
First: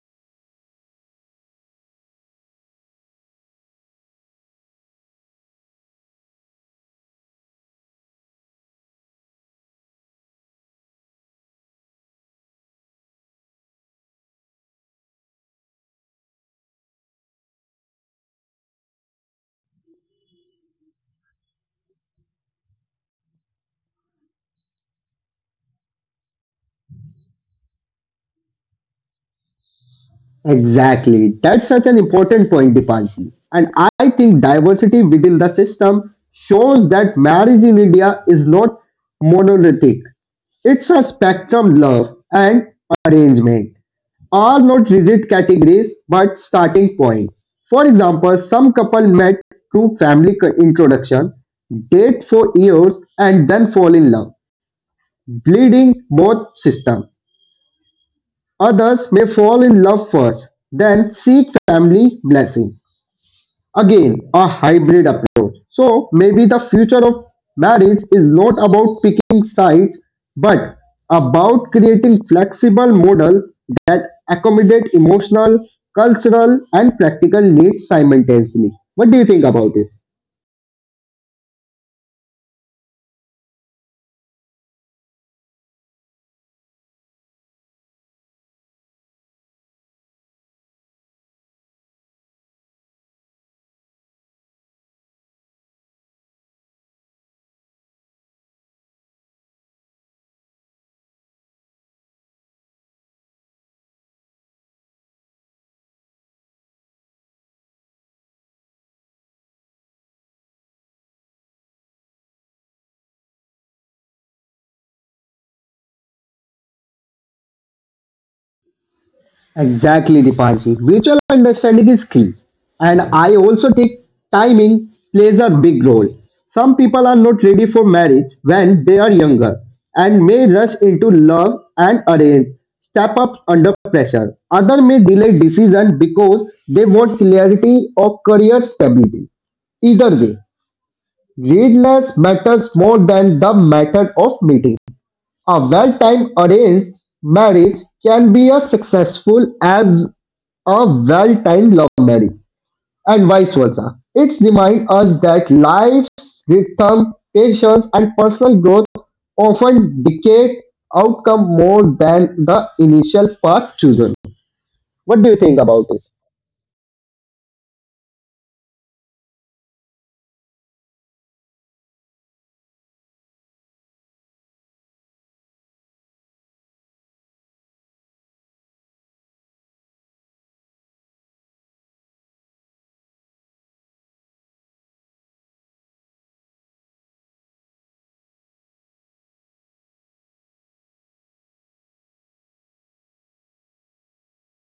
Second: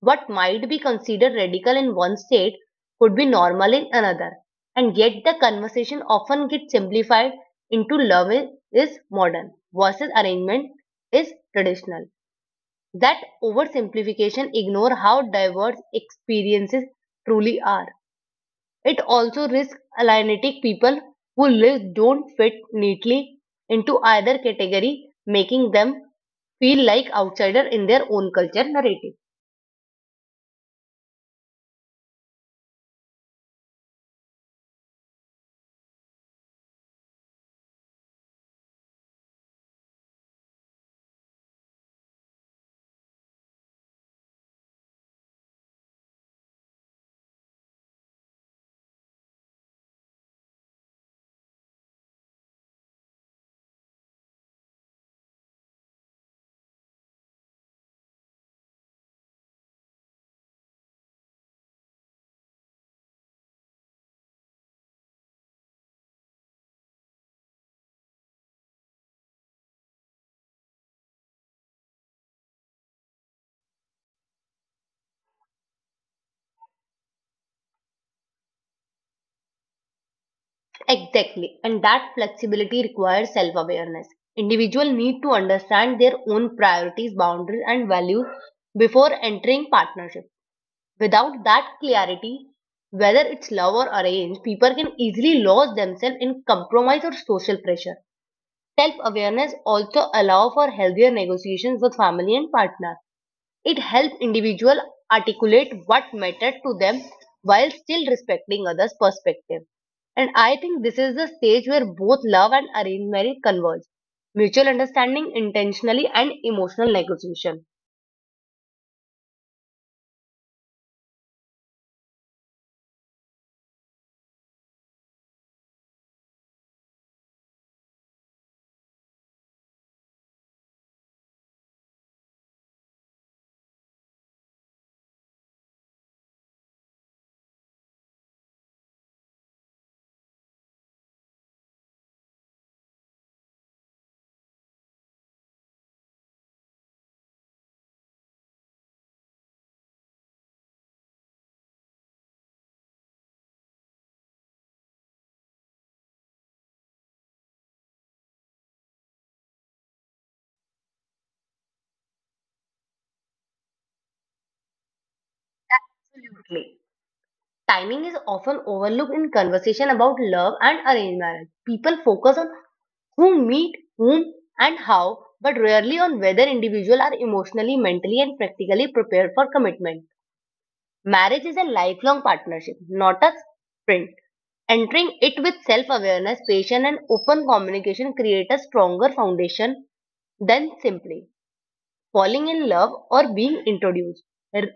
What might be considered radical in one state could be normal in another, and yet the conversation often gets simplified into love is modern versus arrangement is traditional. That oversimplification ignores how diverse experiences truly are. It also risks alienating people who lives don't fit neatly into either category, making them feel like outsiders in their own culture narrative.
Exactly. That's such an important point, Dipanshi. And I think diversity within the system shows that marriage in India is not monolithic. It's a spectrum love and arrangement are not rigid categories but starting point. For example, some couple met through family co- introduction, date for years and then fall in love, bleeding both system. Others may fall in love first, then seek family blessing. Again, a hybrid approach. So maybe the future of marriage is not about picking sides, but about creating flexible model that accommodate emotional, cultural, and practical needs simultaneously. What do you think about it?
Exactly. And that flexibility requires self awareness. Individuals need to understand their own priorities, boundaries, and values before entering partnership. Without that clarity, whether it's love or arranged, people can easily lose themselves in compromise or social pressure. Self awareness also allows for healthier negotiations with family and partner. It helps individuals articulate what mattered to them while still respecting others' perspective. And I think this is the stage where both love and arranged marriage converge. Mutual understanding intentionally and emotional negotiation.
Exactly, Dipanji. Mutual understanding is key. And I also think timing plays a big role. Some people are not ready for marriage when they are younger and may rush into love and arrange, step up under pressure. Others may delay decision because they want clarity or career stability. Either way, readiness matters more than the method of meeting. A well-timed arranged marriage can be as successful as a well-timed love marriage, and vice versa. It reminds us that life's rhythm, tensions, and personal growth often dictate outcome more than the initial path chosen. What do you think about it?
Absolutely. Timing is often overlooked in conversation about love and arranged marriage. People focus on who meet whom and how, but rarely on whether individuals are emotionally, mentally, and practically prepared for commitment. Marriage is a lifelong partnership, not a sprint. Entering it with self awareness, patience, and open communication create a stronger foundation than simply falling in love or being introduced. R-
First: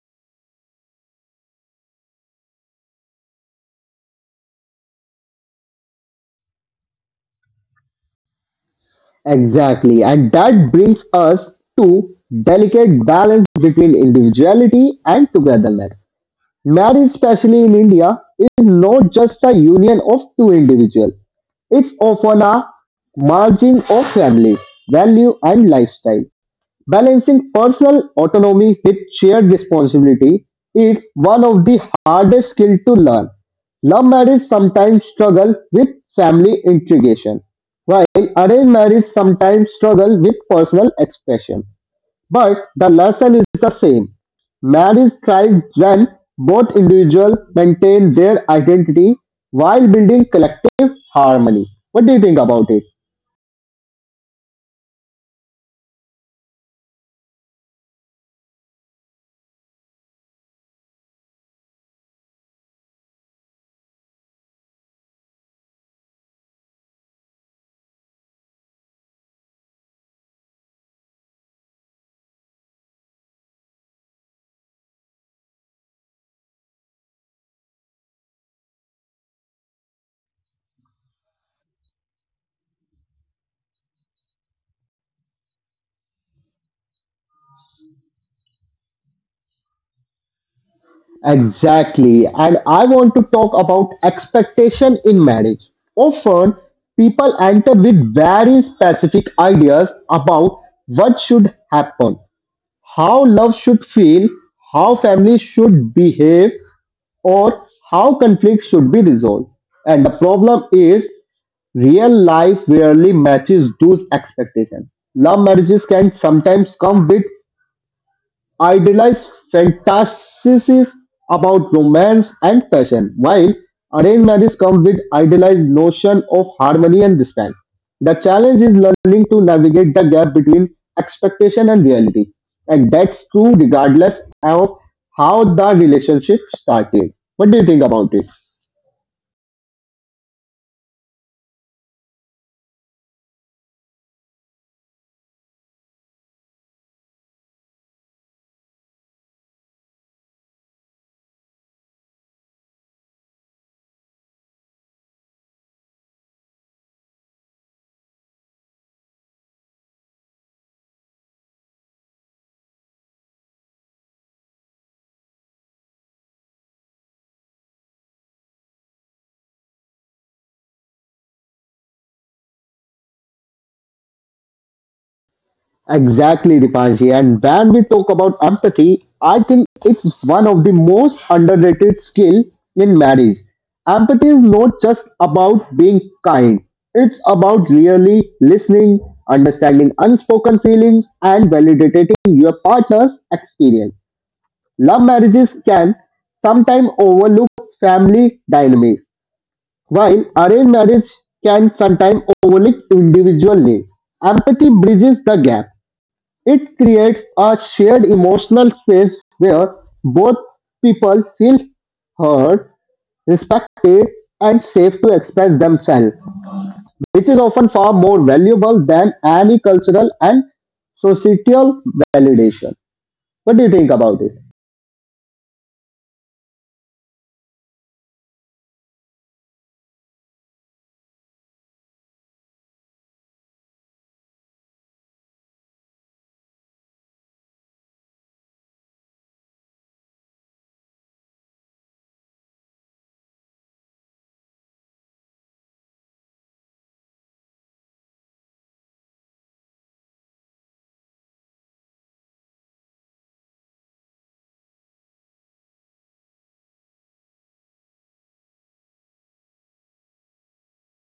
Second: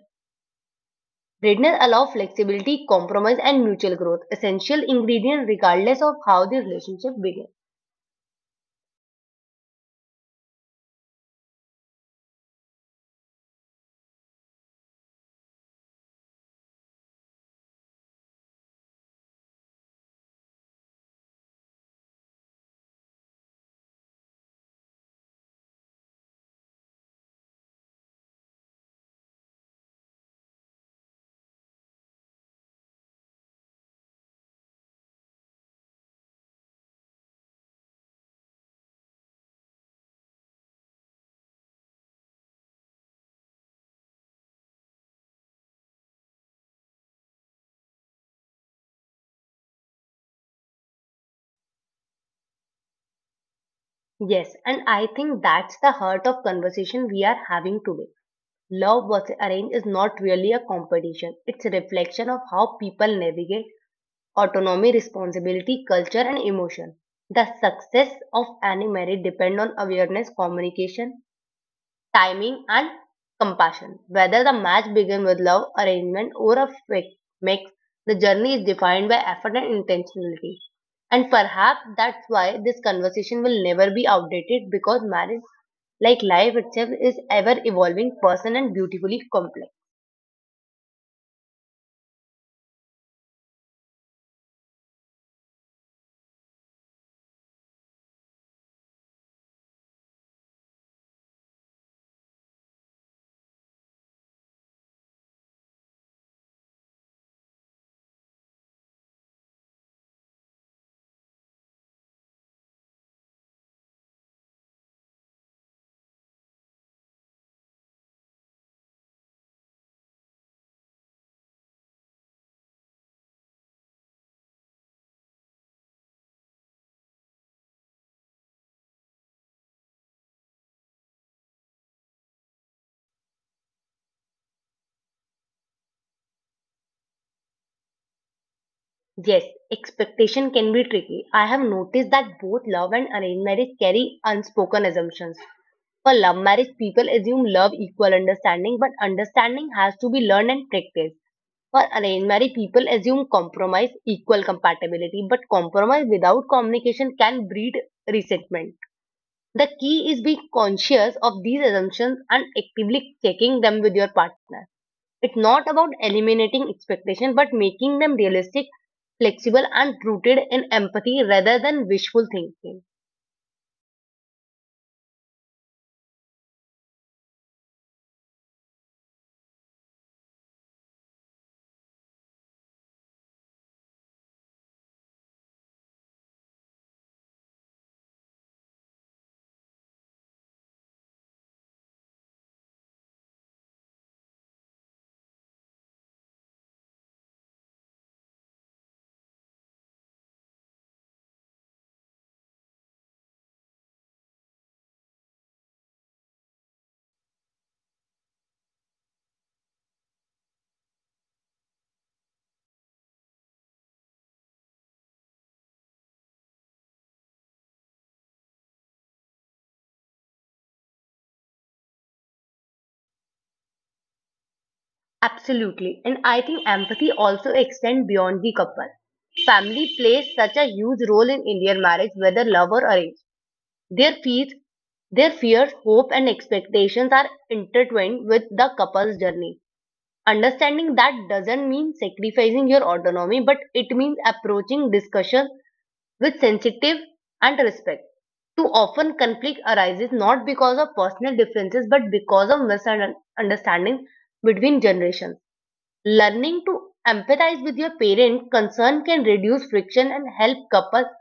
Readiness allow flexibility, compromise, and mutual growth, essential ingredient regardless of how the relationship begins.
Exactly, and that brings us to delicate balance between individuality and togetherness. Marriage, especially in India, is not just a union of two individuals. It's often a merging of families, value, and lifestyle. Balancing personal autonomy with shared responsibility is one of the hardest skills to learn. Love marriage sometimes struggle with family integration, while arranged marriage sometimes struggle with personal expression. But the lesson is the same. Marriage thrives when both individuals maintain their identity while building collective harmony. What do you think about it?
Yes, and I think that's the heart of conversation we are having today. Love versus arrange is not really a competition. It's a reflection of how people navigate autonomy, responsibility, culture, and emotion. The success of any marriage depends on awareness, communication, timing, and compassion. Whether the match begins with love, arrangement, or a fake mix, the journey is defined by effort and intentionality. And perhaps that's why this conversation will never be outdated, because marriage, like life itself, is ever evolving, personal, and beautifully complex.
Exactly. And I want to talk about expectation in marriage. Often, people enter with very specific ideas about what should happen, how love should feel, how family should behave, or how conflicts should be resolved. And the problem is real life rarely matches those expectations. Love marriages can sometimes come with idealized fantasies about romance and passion, while arranged marriages come with idealized notion of harmony and respect. The challenge is learning to navigate the gap between expectation and reality. And that's true regardless of how the relationship started. What do you think about it?
Yes, expectation can be tricky. I have noticed that both love and arranged marriage carry unspoken assumptions. For love marriage, people assume love equal understanding, but understanding has to be learned and practiced. For arranged marriage, people assume compromise equal compatibility, but compromise without communication can breed resentment. The key is being conscious of these assumptions and actively checking them with your partner. It's not about eliminating expectations, but making them realistic, flexible, and rooted in empathy rather than wishful thinking.
Exactly, Dipanji. And when we talk about empathy, I think it's one of the most underrated skill in marriage. Empathy is not just about being kind. It's about really listening, understanding unspoken feelings, and validating your partner's experience. Love marriages can sometimes overlook family dynamics, while arranged marriage can sometimes overlook individual needs. Empathy bridges the gap it creates a shared emotional space where both people feel heard, respected, and safe to express themselves, which is often far more valuable than any cultural and societal validation. What do you think about it?
Absolutely. And I think empathy also extends beyond the couple. Family plays such a huge role in Indian marriage, whether love or arranged. Their fears, their fears, hope, and expectations are intertwined with the couple's journey. Understanding that doesn't mean sacrificing your autonomy, but it means approaching discussion with sensitive and respect. Too often conflict arises not because of personal differences, but because of misunderstanding between generations. Learning to empathize with your parent concern can reduce friction and help couples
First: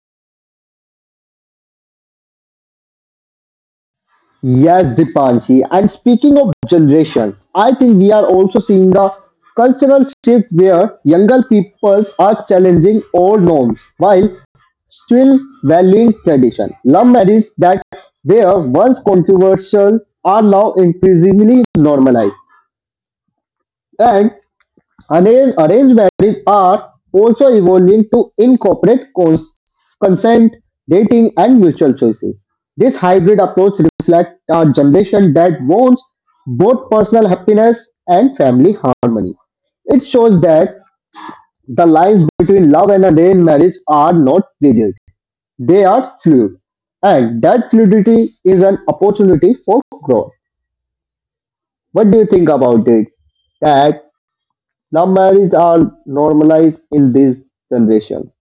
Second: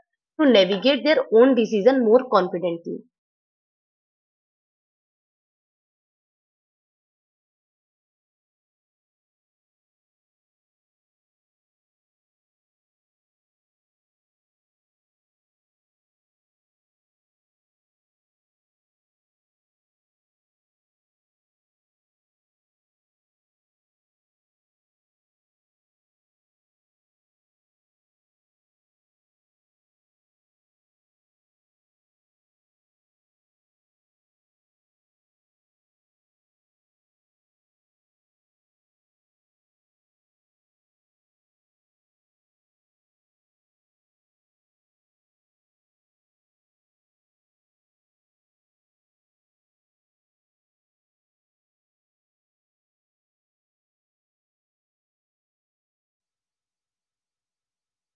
to navigate their own decision more confidently.
Yes, Dipanshi. And speaking of generation, I think we are also seeing the cultural shift where younger peoples are challenging old norms, while still valuing tradition. Love marriages that were once controversial are now increasingly normalized, and arra- arranged marriages are also evolving to incorporate cons- consent, dating, and mutual choices. This hybrid approach reflects a generation that wants both personal happiness and family harmony. It shows that the lines between love and arranged marriage are not rigid they are fluid, and that fluidity is an opportunity for growth. What do you think about it? That love marriage are normalized in this generation.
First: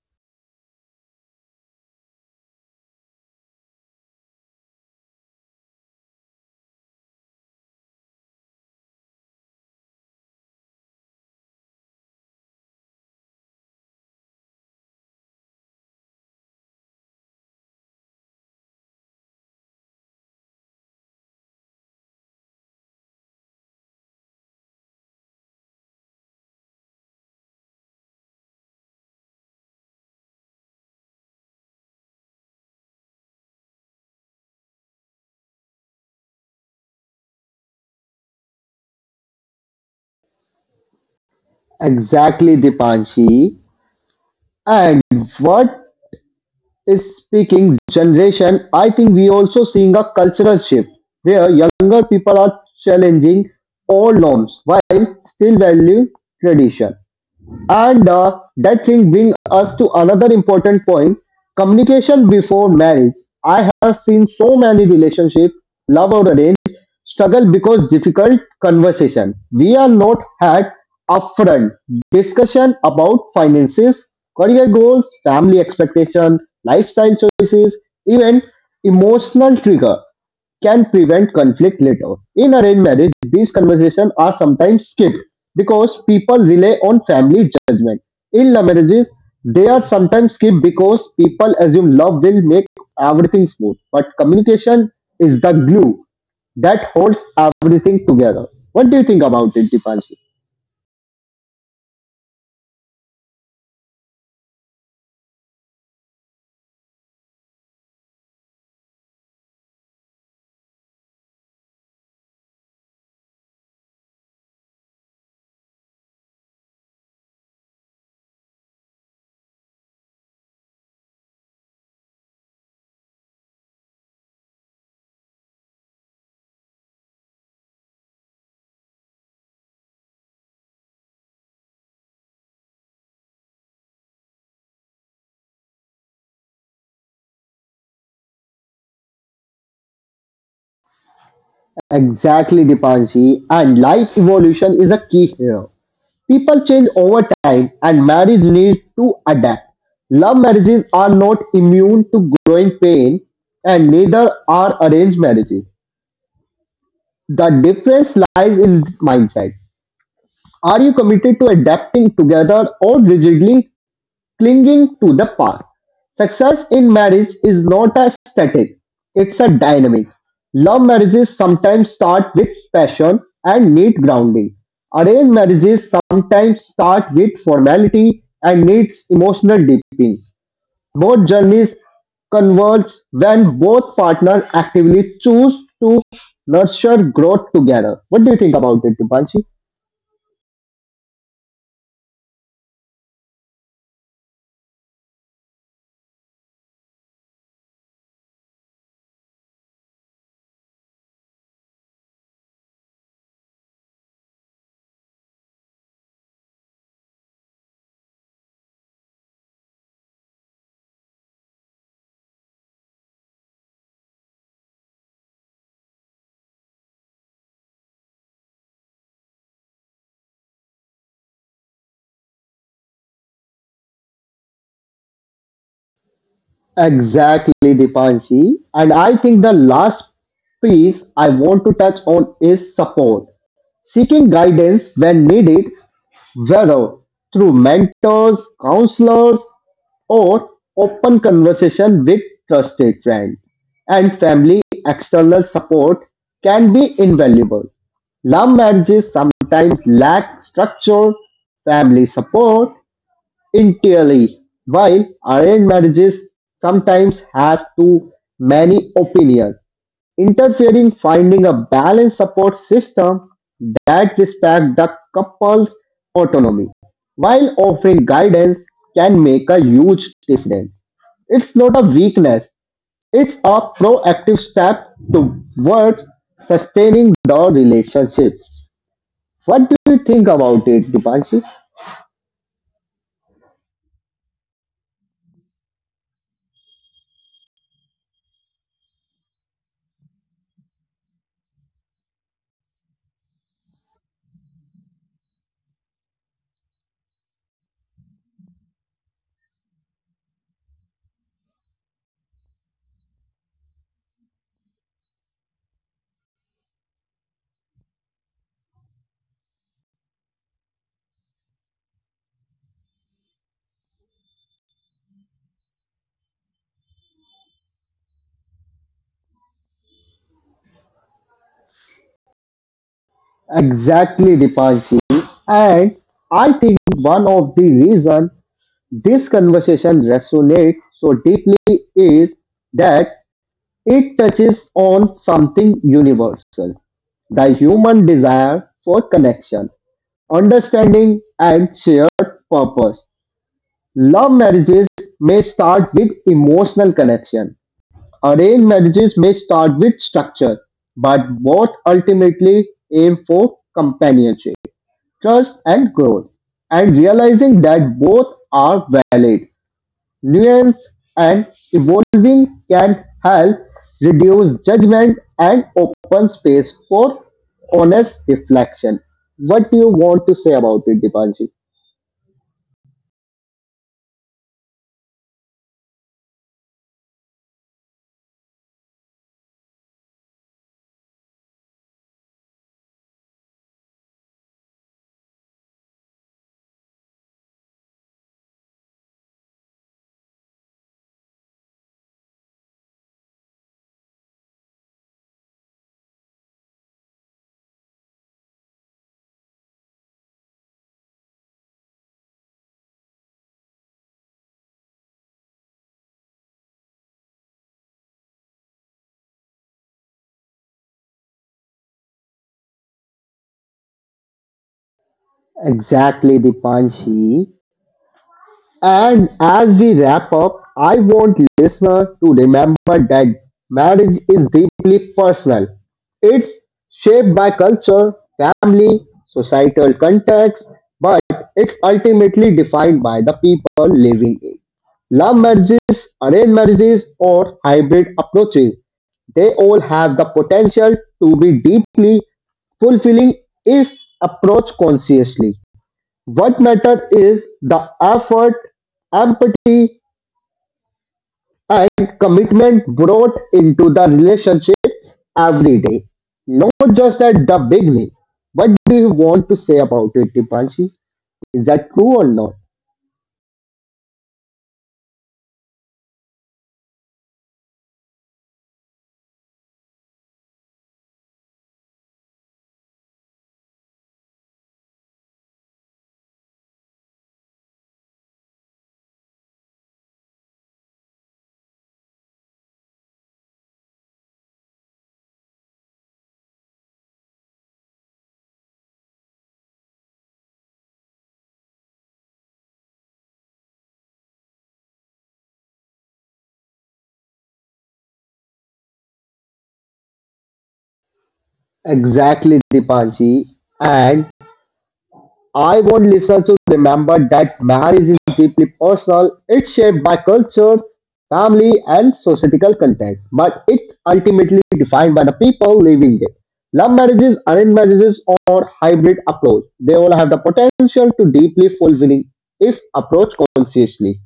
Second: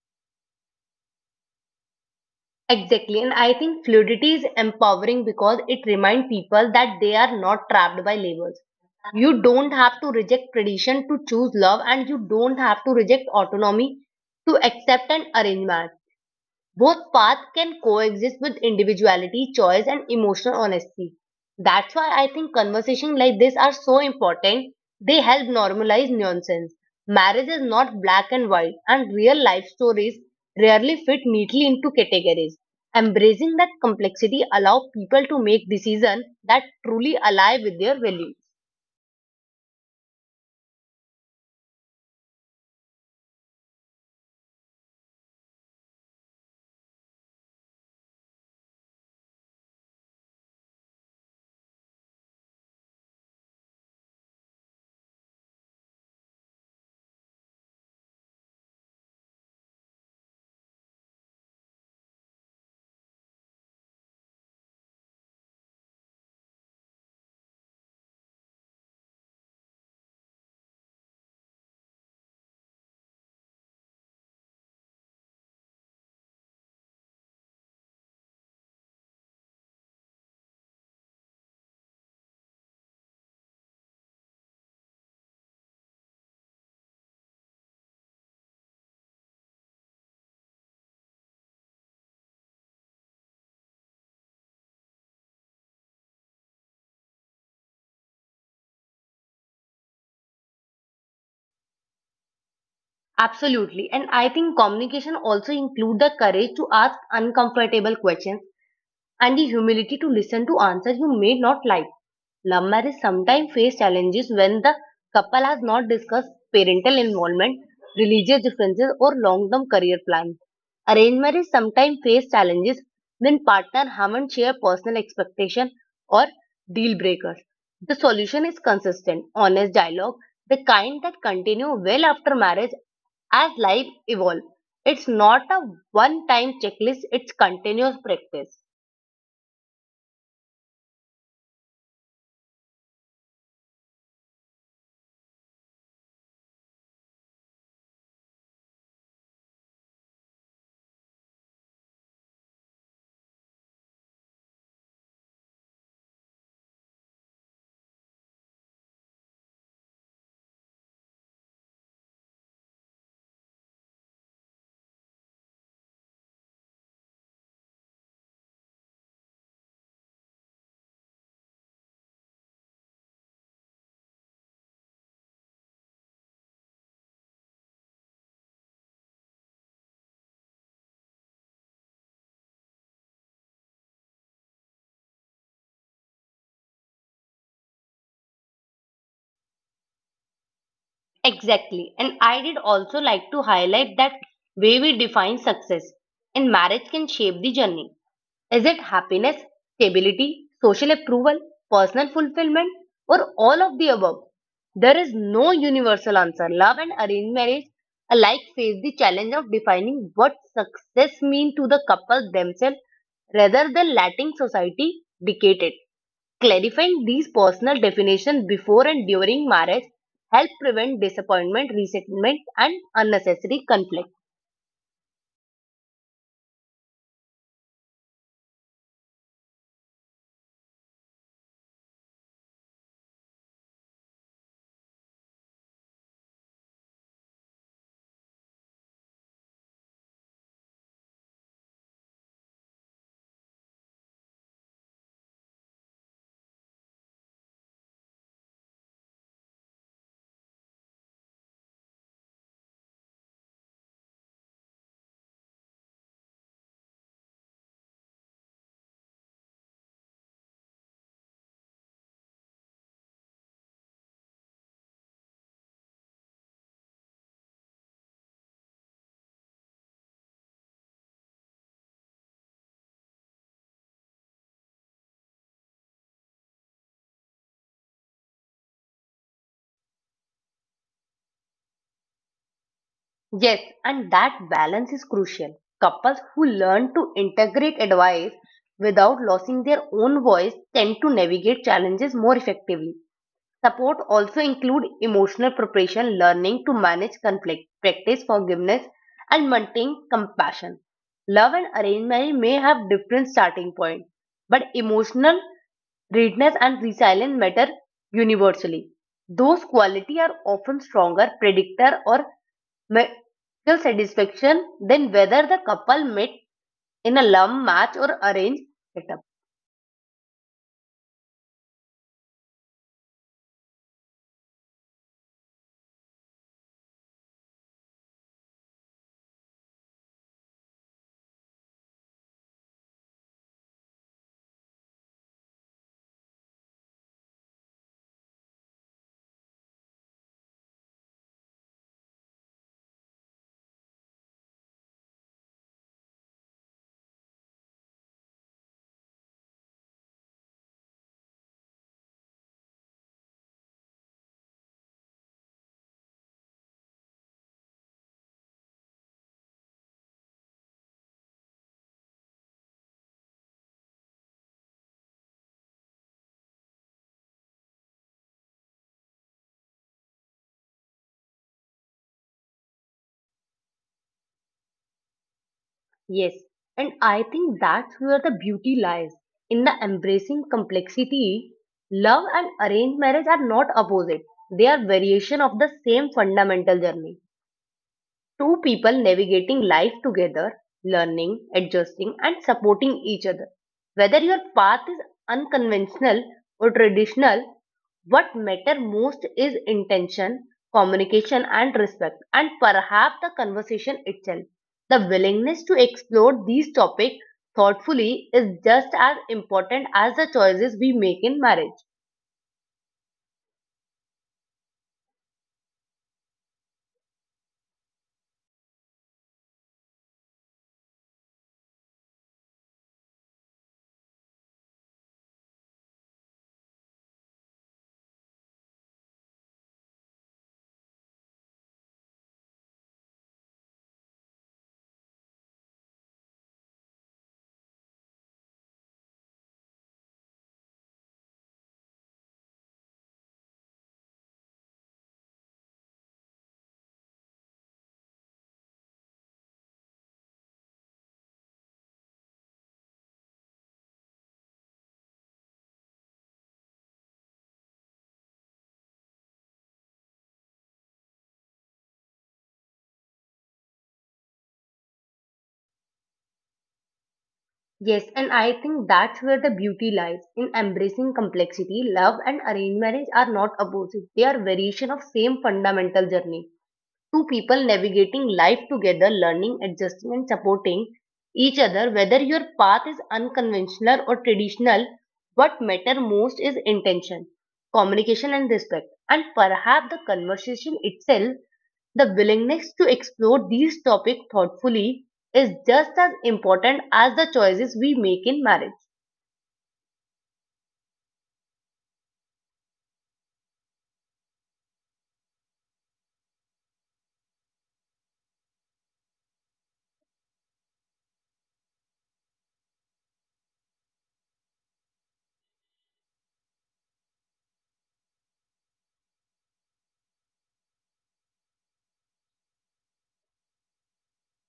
Exactly, and I think fluidity is empowering because it reminds people that they are not trapped by labels. You don't have to reject tradition to choose love, and you don't have to reject autonomy to accept an arrangement. Both paths can coexist with individuality, choice, and emotional honesty. That's why I think conversations like this are so important. They help normalize nonsense. Marriage is not black and white, and real life stories rarely fit neatly into categories. Embracing that complexity allows people to make decisions that truly align with their values.
Exactly, Dipanshi. And what is speaking generation? I think we also seeing a cultural shift where younger people are challenging all norms while still value tradition. And uh, that thing brings us to another important point communication before marriage. I have seen so many relationships, love or arranged, struggle because difficult conversation. We are not had upfront discussion about finances, career goals, family expectation, lifestyle choices, even emotional trigger can prevent conflict later. In arranged marriage, these conversations are sometimes skipped because people rely on family judgment. In love marriages, they are sometimes skipped because people assume love will make everything smooth. But communication is the glue that holds everything together. What do you think about it, Dipanshi?
Absolutely. And I think communication also include the courage to ask uncomfortable questions and the humility to listen to answers you may not like. Love marriage sometimes face challenges when the couple has not discussed parental involvement, religious differences, or long-term career plans. Arranged marriage sometimes face challenges when partners haven't shared personal expectations or deal breakers. The solution is consistent, honest dialogue, the kind that continue well after marriage as life evolves. It's not a one-time checklist, it's continuous practice.
Exactly, Dipanshi. And life evolution is a key here. People change over time and marriages need to adapt. Love marriages are not immune to growing pain and neither are arranged marriages. The difference lies in mindset. Are you committed to adapting together or rigidly clinging to the past. Success in marriage is not a static, it's a dynamic. Love marriages sometimes start with passion and need grounding. Arranged marriages sometimes start with formality and needs emotional deepening. Both journeys converge when both partners actively choose to nurture growth together. What do you think about it, Dipanshi?
Exactly. And I did also like to highlight that way we define success in marriage can shape the journey. Is it happiness, stability, social approval, personal fulfillment, or all of the above? There is no universal answer. Love and arranged marriage alike face the challenge of defining what success means to the couple themselves rather than letting society dictate it. Clarifying these personal definitions before and during marriage help prevent disappointment, resentment, and unnecessary conflict.
Exactly, Dipanshi. And I think the last piece I want to touch on is support. Seeking guidance when needed, whether through mentors, counselors, or open conversation with trusted friends. And family external support can be invaluable. Love marriages sometimes lack structure, family support, entirely, while arranged marriages sometimes have too many opinions interfering, finding a balanced support system that respects the couple's autonomy while offering guidance can make a huge difference. It's not a weakness, it's a proactive step towards sustaining the relationship. What do you think about it, Dipanshi?
Yes, and that balance is crucial. Couples who learn to integrate advice without losing their own voice tend to navigate challenges more effectively. Support also include emotional preparation, learning to manage conflict, practice forgiveness, and maintain compassion. Love and arranged marriage may have different starting point, but emotional readiness and resilience matter universally. Those qualities are often stronger predictor or marital satisfaction than whether the couple met in a love match or arranged setup.
Exactly, Dipanshi. And I think one of the reasons this conversation resonates so deeply is that it touches on something universal the human desire for connection, understanding, and shared purpose. Love marriages may start with emotional connection, arranged marriages may start with structure, but both ultimately aim for companionship trust and growth, and realizing that both are valid, nuance and evolving can help reduce judgment and open space for honest reflection. What do you want to say about it, Dipanshi?
Yes, and I think that's where the beauty lies in the embracing complexity. Love and arranged marriage are not opposite, they are variation of the same fundamental journey. Two people navigating life together, learning, adjusting, and supporting each other. Whether your path is unconventional or traditional, what matter most is intention, communication and respect and perhaps the conversation itself. The willingness to explore these topics thoughtfully is just as important as the choices we make in marriage.
Exactly, Dipanshi. And as we wrap up, I want listener to remember that marriage is deeply personal. It's shaped by culture, family, societal context, but it's ultimately defined by the people living it. Love marriages, arranged marriages, or hybrid approaches, they all have the potential to be deeply fulfilling if approached consciously. What mattered is the effort, empathy, and commitment brought into the relationship every day. Not just at the beginning. What do you want to say about it, Dipanshi? Is that true or not?
Yes, and I think that's where the beauty lies in embracing complexity. Love and arranged marriage are not opposite; they are variation of same fundamental journey. Two people navigating life together, learning, adjusting, and supporting each other. Whether your path is unconventional or traditional, what matter most is intention, communication, and respect, and perhaps the conversation itself. The willingness to explore these topics thoughtfully is just as important as the choices we make in marriage.
Exactly, Dipanshi. And I want listeners to remember that marriage is deeply personal. It's shaped by culture, family, and societal context, but it's ultimately defined by the people living it. Love marriages, arranged marriages, or hybrid approach, they all have the potential to deeply fulfilling if approached consciously.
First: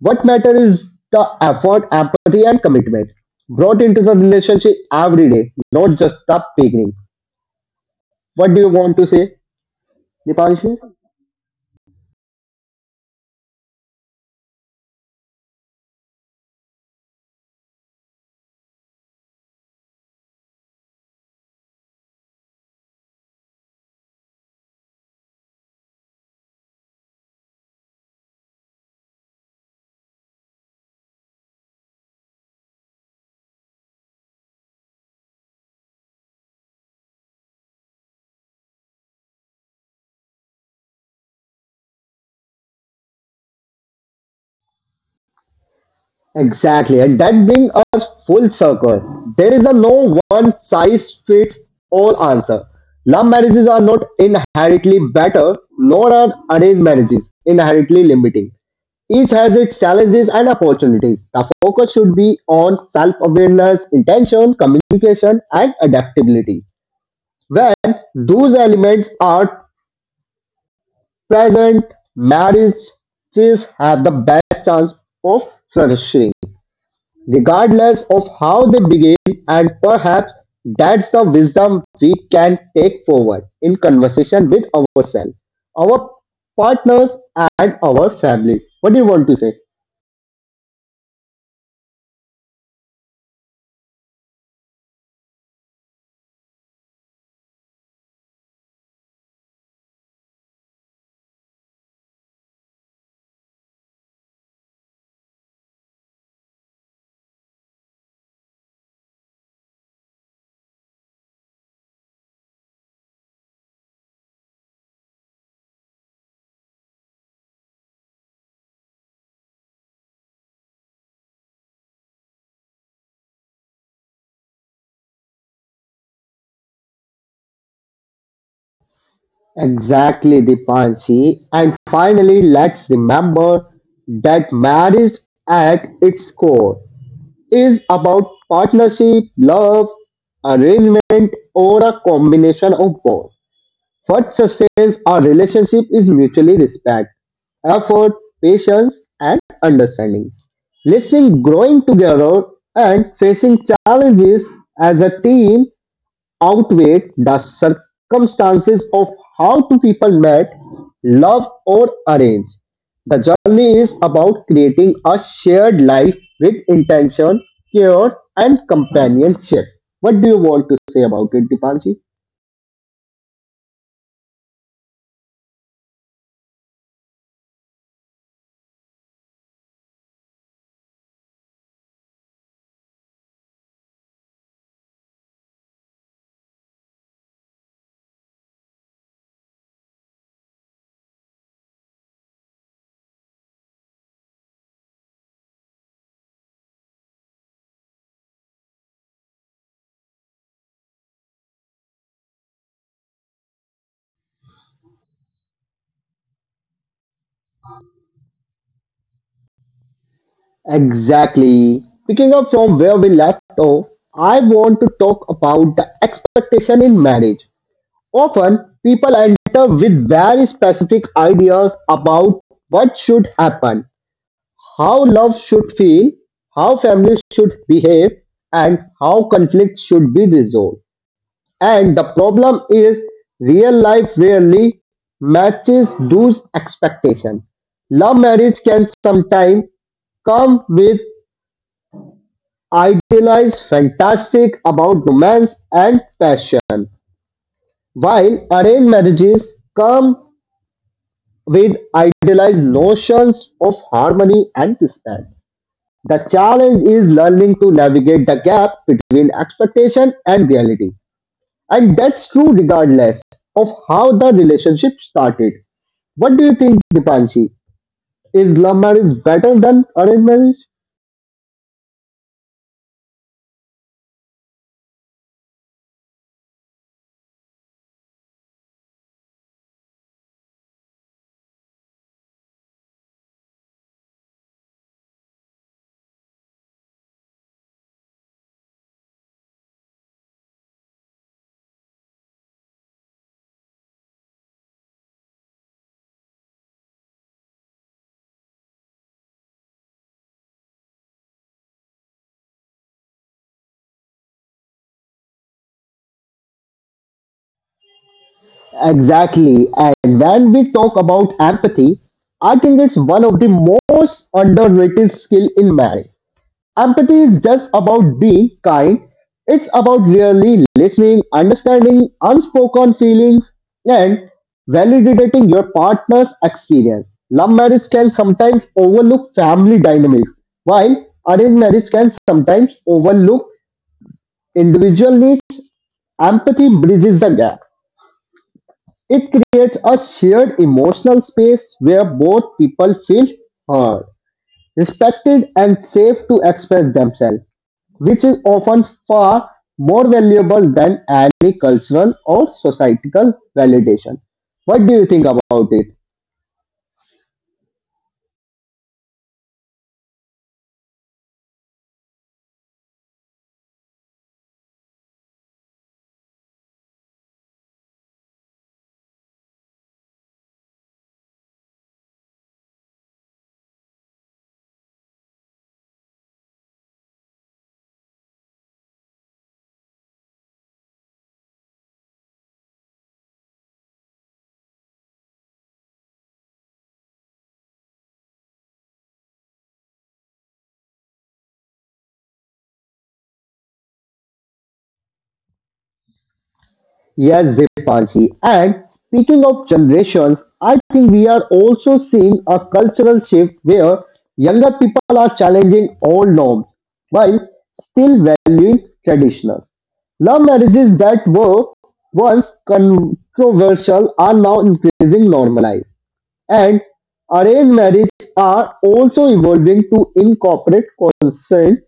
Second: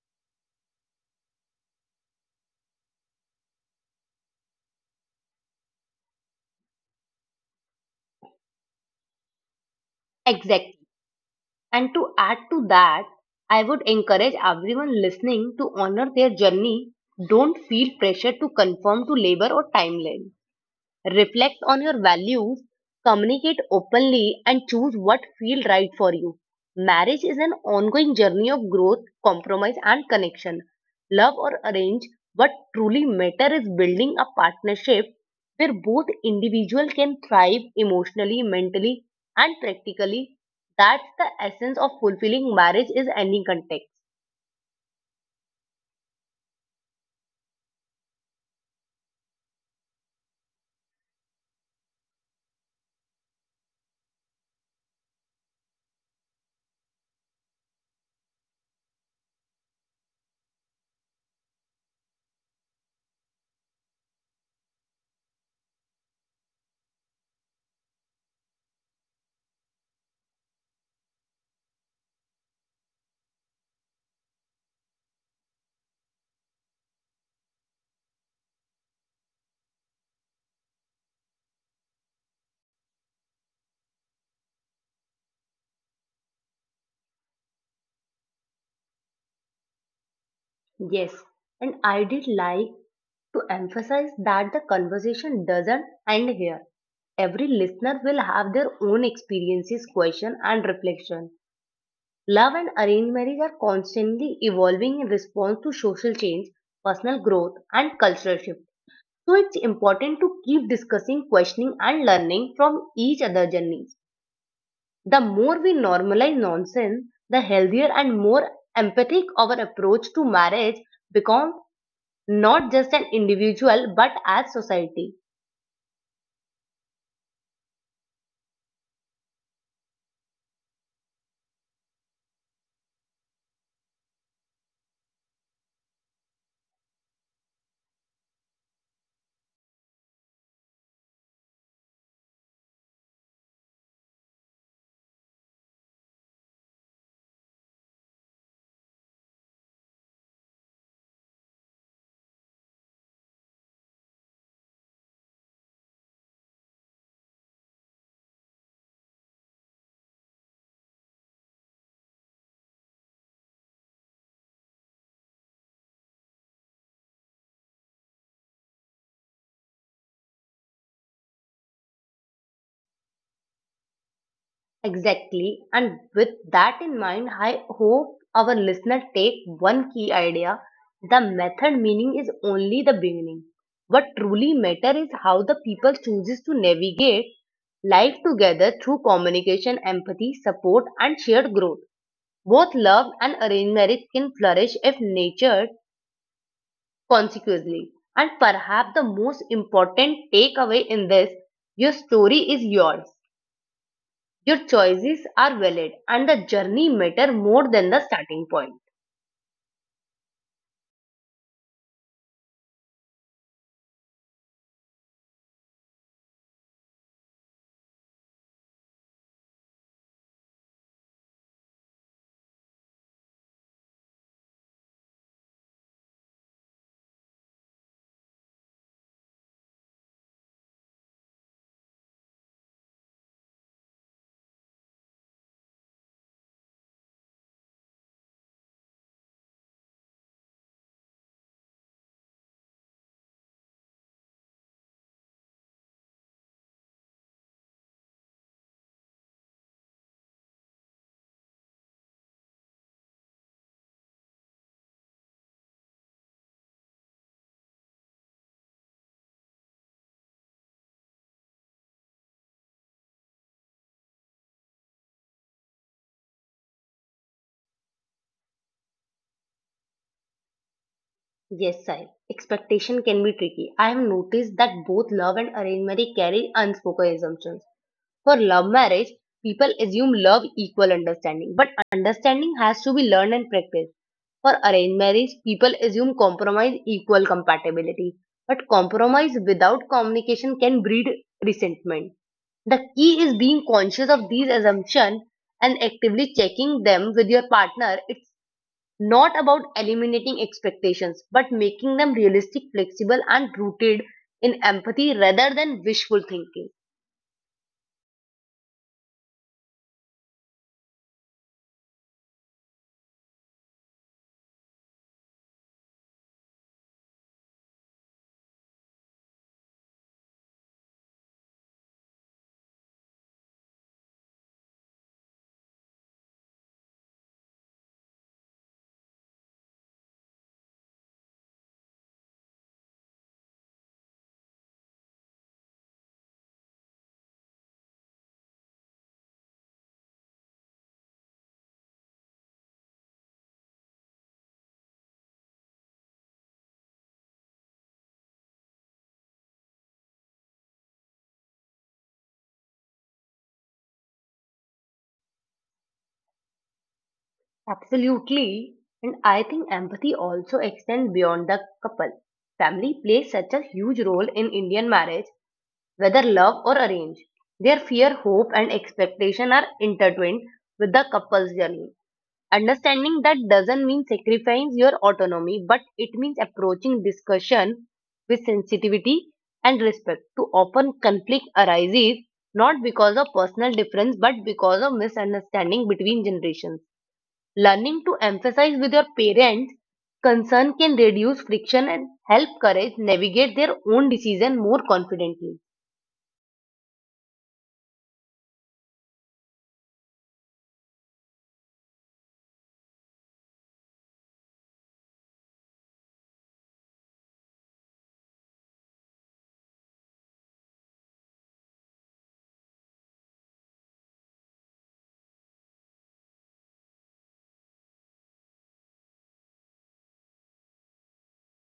What matters is the effort, empathy, and commitment brought into the relationship every day, not just the beginning. What do you want to say, Dipanshu?
Exactly. And to add to that, I would encourage everyone listening to honor their journey. Don't feel pressure to conform to labor or timeline. Reflect on your values, communicate openly, and choose what feels right for you. Marriage is an ongoing journey of growth, compromise, and connection. Love or arrange, what truly matters is building a partnership where both individuals can thrive emotionally, mentally, and practically. That's the essence of fulfilling marriage is any context.
Exactly, and that brings us full circle. There is a no one size fits all answer. Love marriages are not inherently better, nor are arranged marriages inherently limiting. Each has its challenges and opportunities. The focus should be on self awareness, intention, communication, and adaptability. When those elements are present, marriages have the best chance of flourishing, regardless of how they begin, and perhaps that's the wisdom we can take forward in conversation with ourselves, our partners, and our family. What do you want to say?
Yes, and I did like to emphasize that the conversation doesn't end here. Every listener will have their own experiences, question, and reflection. Love and arranged marriage are constantly evolving in response to social change, personal growth, and cultural shift. So it's important to keep discussing, questioning, and learning from each other's journeys. The more we normalize nonsense, the healthier and more empathic our approach to marriage becomes, not just an individual but as society.
Exactly, Dipanshi. And finally, let's remember that marriage at its core is about partnership, love, arrangement, or a combination of both. What sustains our relationship is mutually respect, effort, patience, and understanding. Listening, growing together, and facing challenges as a team outweigh the circumstances of how two people met, love, or arrange. The journey is about creating a shared life with intention, care, and companionship. What do you want to say about it, Dipanshi?
Exactly. And with that in mind, I hope our listener take one key idea. The method meaning is only the beginning. What truly matter is how the people chooses to navigate life together through communication, empathy, support and shared growth. Both love and arranged marriage can flourish if nurtured consequently. And perhaps the most important takeaway in this, your story is yours, your choices are valid, and the journey matter more than the starting point.
Exactly. Picking up from where we left off, I want to talk about the expectation in marriage. Often, people enter with very specific ideas about what should happen, how love should feel, how families should behave, and how conflict should be resolved. And the problem is, real life rarely matches those expectations. Love marriage can sometimes come with idealize fantastic about romance and passion, while arranged marriages come with idealized notions of harmony and respect. The challenge is learning to navigate the gap between expectation and reality. And that's true regardless of how the relationship started. What do you think, Dipanshi? Is love marriage better than arranged marriage?
Yes, Sai. Expectation can be tricky. I have noticed that both love and arranged marriage carry unspoken assumptions. For love marriage, people assume love equal understanding, but understanding has to be learned and practiced. For arranged marriage, people assume compromise equal compatibility, but compromise without communication can breed resentment. The key is being conscious of these assumptions and actively checking them with your partner. It's not about eliminating expectations, but making them realistic, flexible, and rooted in empathy rather than wishful thinking.
Exactly. And when we talk about empathy, I think it's one of the most underrated skill in marriage. Empathy is just about being kind. It's about really listening, understanding unspoken feelings, and validating your partner's experience. Love marriage can sometimes overlook family dynamics, while arranged marriage can sometimes overlook individual needs. Empathy bridges the gap. It creates a shared emotional space where both people feel heard, respected, and safe to express themselves, which is often far more valuable than any cultural or societal validation. What do you think about it?
Absolutely. And I think empathy also extends beyond the couple. Family plays such a huge role in Indian marriage, whether love or arrange. Their fear, hope, and expectation are intertwined with the couple's journey. Understanding that doesn't mean sacrificing your autonomy, but it means approaching discussion with sensitivity and respect. Too often, conflict arises not because of personal difference, but because of misunderstanding between generations. Learning to emphasize with your parents' concern can reduce friction and help courage navigate their own decision more confidently.
Yes, Dipanshi. And speaking of generations, I think we are also seeing a cultural shift where younger people are challenging old norms while still valuing traditional. Love marriages that were once controversial are now increasingly normalized, and arranged marriages are also evolving to incorporate consent,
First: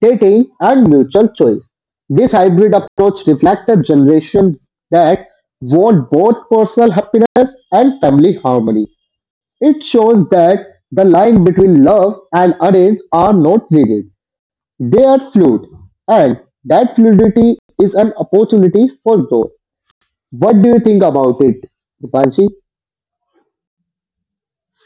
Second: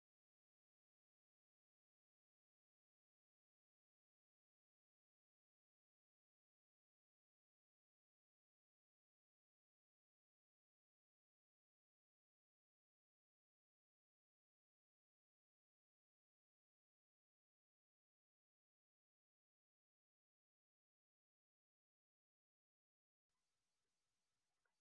dating, and mutual choice. This hybrid approach reflects a generation that want both personal happiness and family harmony. It shows that the line between love and arrange are not rigid, they are fluid, and that fluidity is an opportunity for growth. What do you think about it, Dipanshi?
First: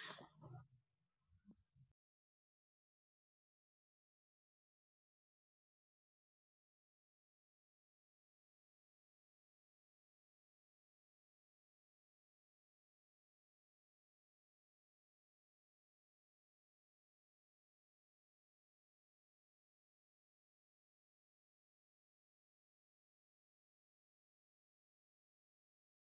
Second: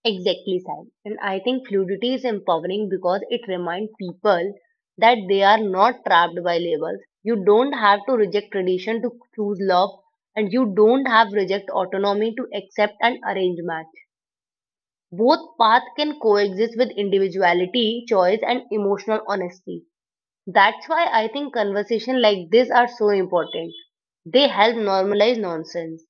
Exactly, Sai. And I think fluidity is empowering because it reminds people that they are not trapped by labels. You don't have to reject tradition to choose love, and you don't have to reject autonomy to accept an arranged match. Both paths can coexist with individuality, choice, and emotional honesty. That's why I think conversations like this are so important. They help normalize nonsense.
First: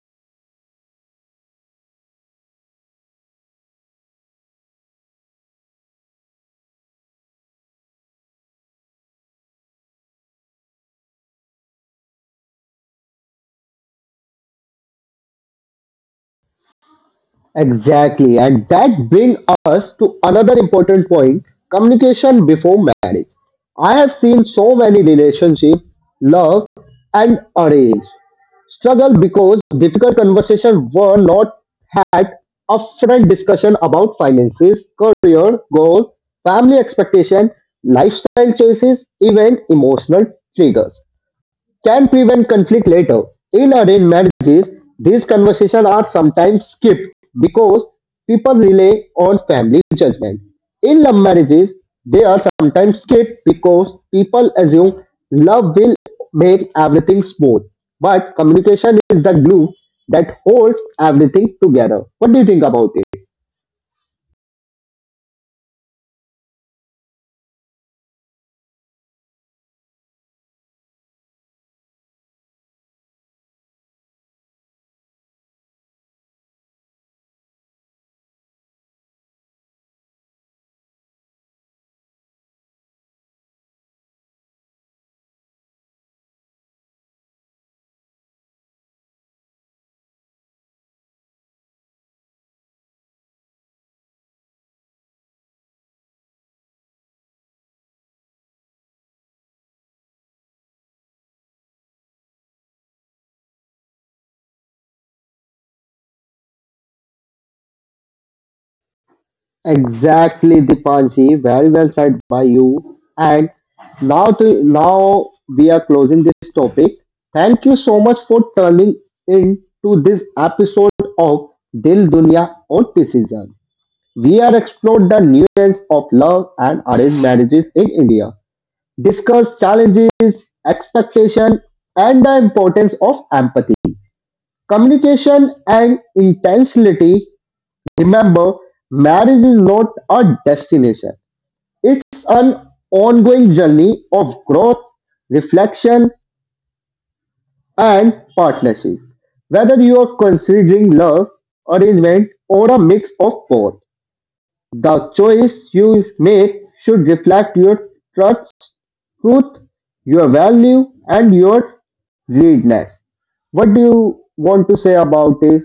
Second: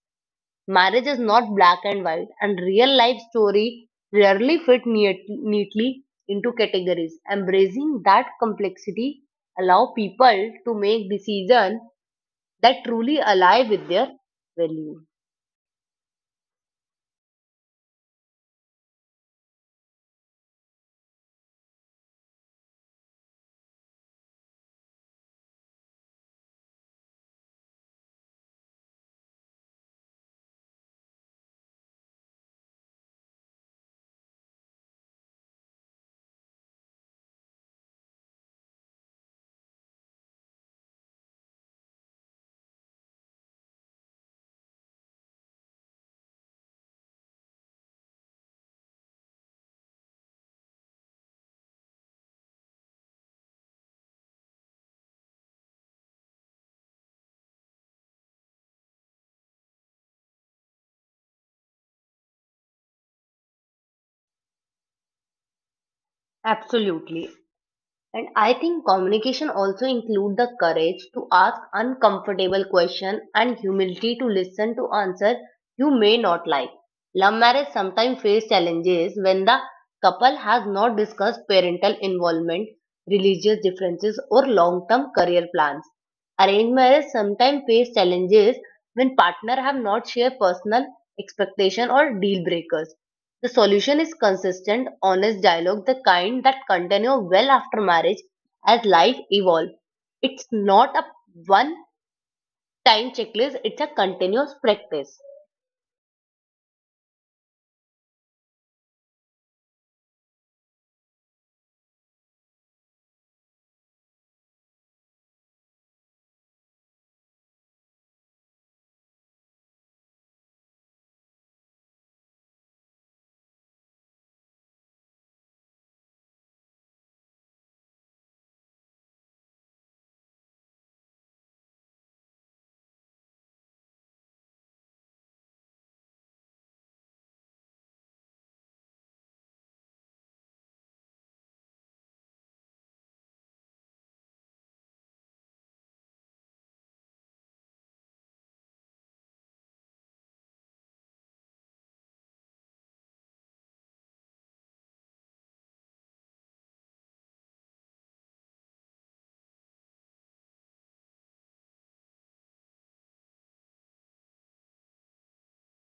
Marriage is not black and white, and real life story rarely fit neat- neatly into categories. Embracing that complexity allow people to make decisions that truly align with their value.
Exactly, and that brings us to another important point, communication before marriage. I have seen so many relationships, love and arrange, struggle because difficult conversations were not had upfront. Discussion about finances, career, goals, family expectation, lifestyle choices, even emotional triggers can prevent conflict later. In arranged marriages, these conversations are sometimes skipped because people rely on family judgment. In love marriages, they are sometimes skipped because people assume love will make everything smooth. But communication is the glue that holds everything together. What do you think about it?
Absolutely. And I think communication also include the courage to ask uncomfortable question and humility to listen to answer you may not like. Love marriage sometimes face challenges when the couple has not discussed parental involvement, religious differences or long-term career plans. Arranged marriage sometimes face challenges when partner have not shared personal expectation or deal breakers. The solution is consistent, honest dialogue, the kind that continue well after marriage as life evolves. It's not a one time checklist, it's a continuous practice.
Exactly, Dipanji. Very well said by you. And now, to, now we are closing this topic. Thank you so much for turning in to this episode of Dil Dunya Autism. We are explored the nuance of love and arranged marriages in India, discuss challenges, expectation, and the importance of empathy, communication, and intentionality. Remember, marriage is not a destination. It's an ongoing journey of growth, reflection, and partnership. Whether you are considering love, arrangement, or a mix of both, the choice you make should reflect your trust, truth, your value, and your readiness. What do you want to say about this,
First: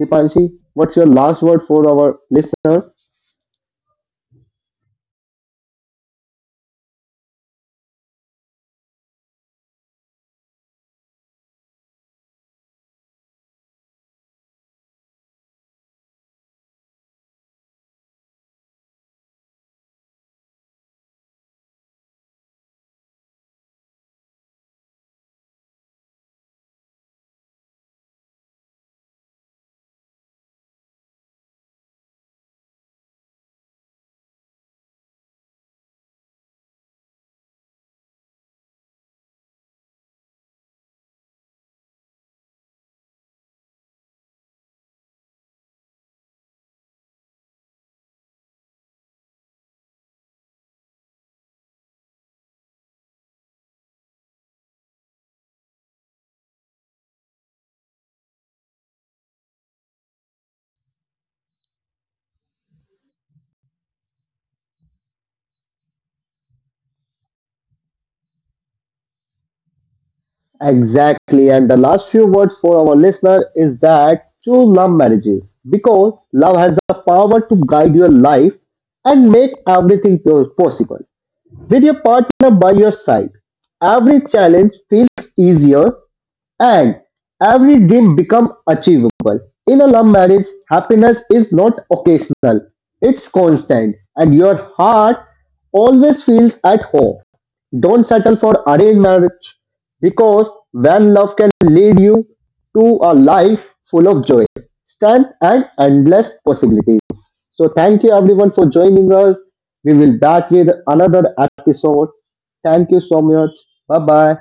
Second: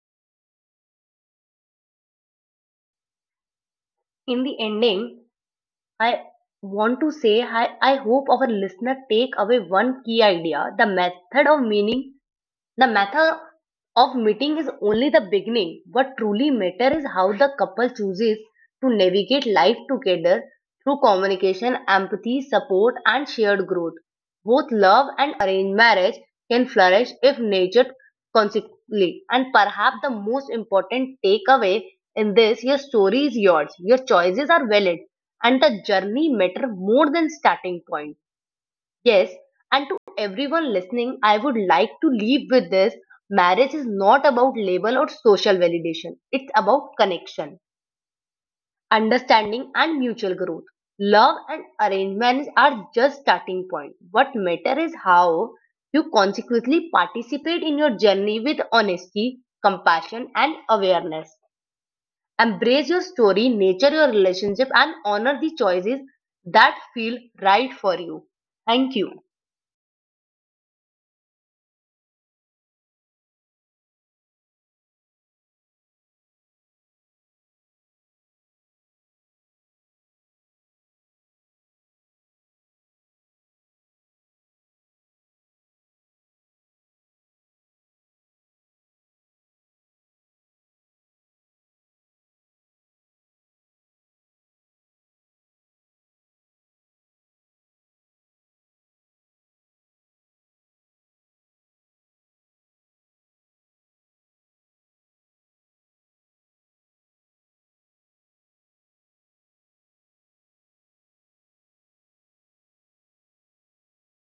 Dipanshi? What's your last word for our listeners?
In the ending, I want to say I, I hope our listener take away one key idea. The method of meaning The method of meeting is only the beginning. What truly matters is how the couple chooses to navigate life together through communication, empathy, support, and shared growth. Both love and arranged marriage can flourish if nurtured consequently. And perhaps the most important takeaway in this, your story is yours, your choices are valid, and the journey matter more than starting point. Yes, and to everyone listening, I would like to leave with this: marriage is not about label or social validation, it's about connection, understanding, and mutual growth. Love and arrangements are just starting point. What matter is how you consequently participate in your journey with honesty, compassion, and awareness. Embrace your story, nature your relationship, and honor the choices that feel right for you. Thank you.
Exactly. And the last few words for our listener is that choose love marriages because love has the power to guide your life and make everything po- possible. With your partner by your side, every challenge feels easier and every dream become achievable. In a love marriage, happiness is not occasional, it's constant, and your heart always feels at home. Don't settle for arranged marriage because when love can lead you to a life full of joy, strength, and endless possibilities. So, thank you everyone for joining us. We will back with another episode. Thank you so much. Bye bye.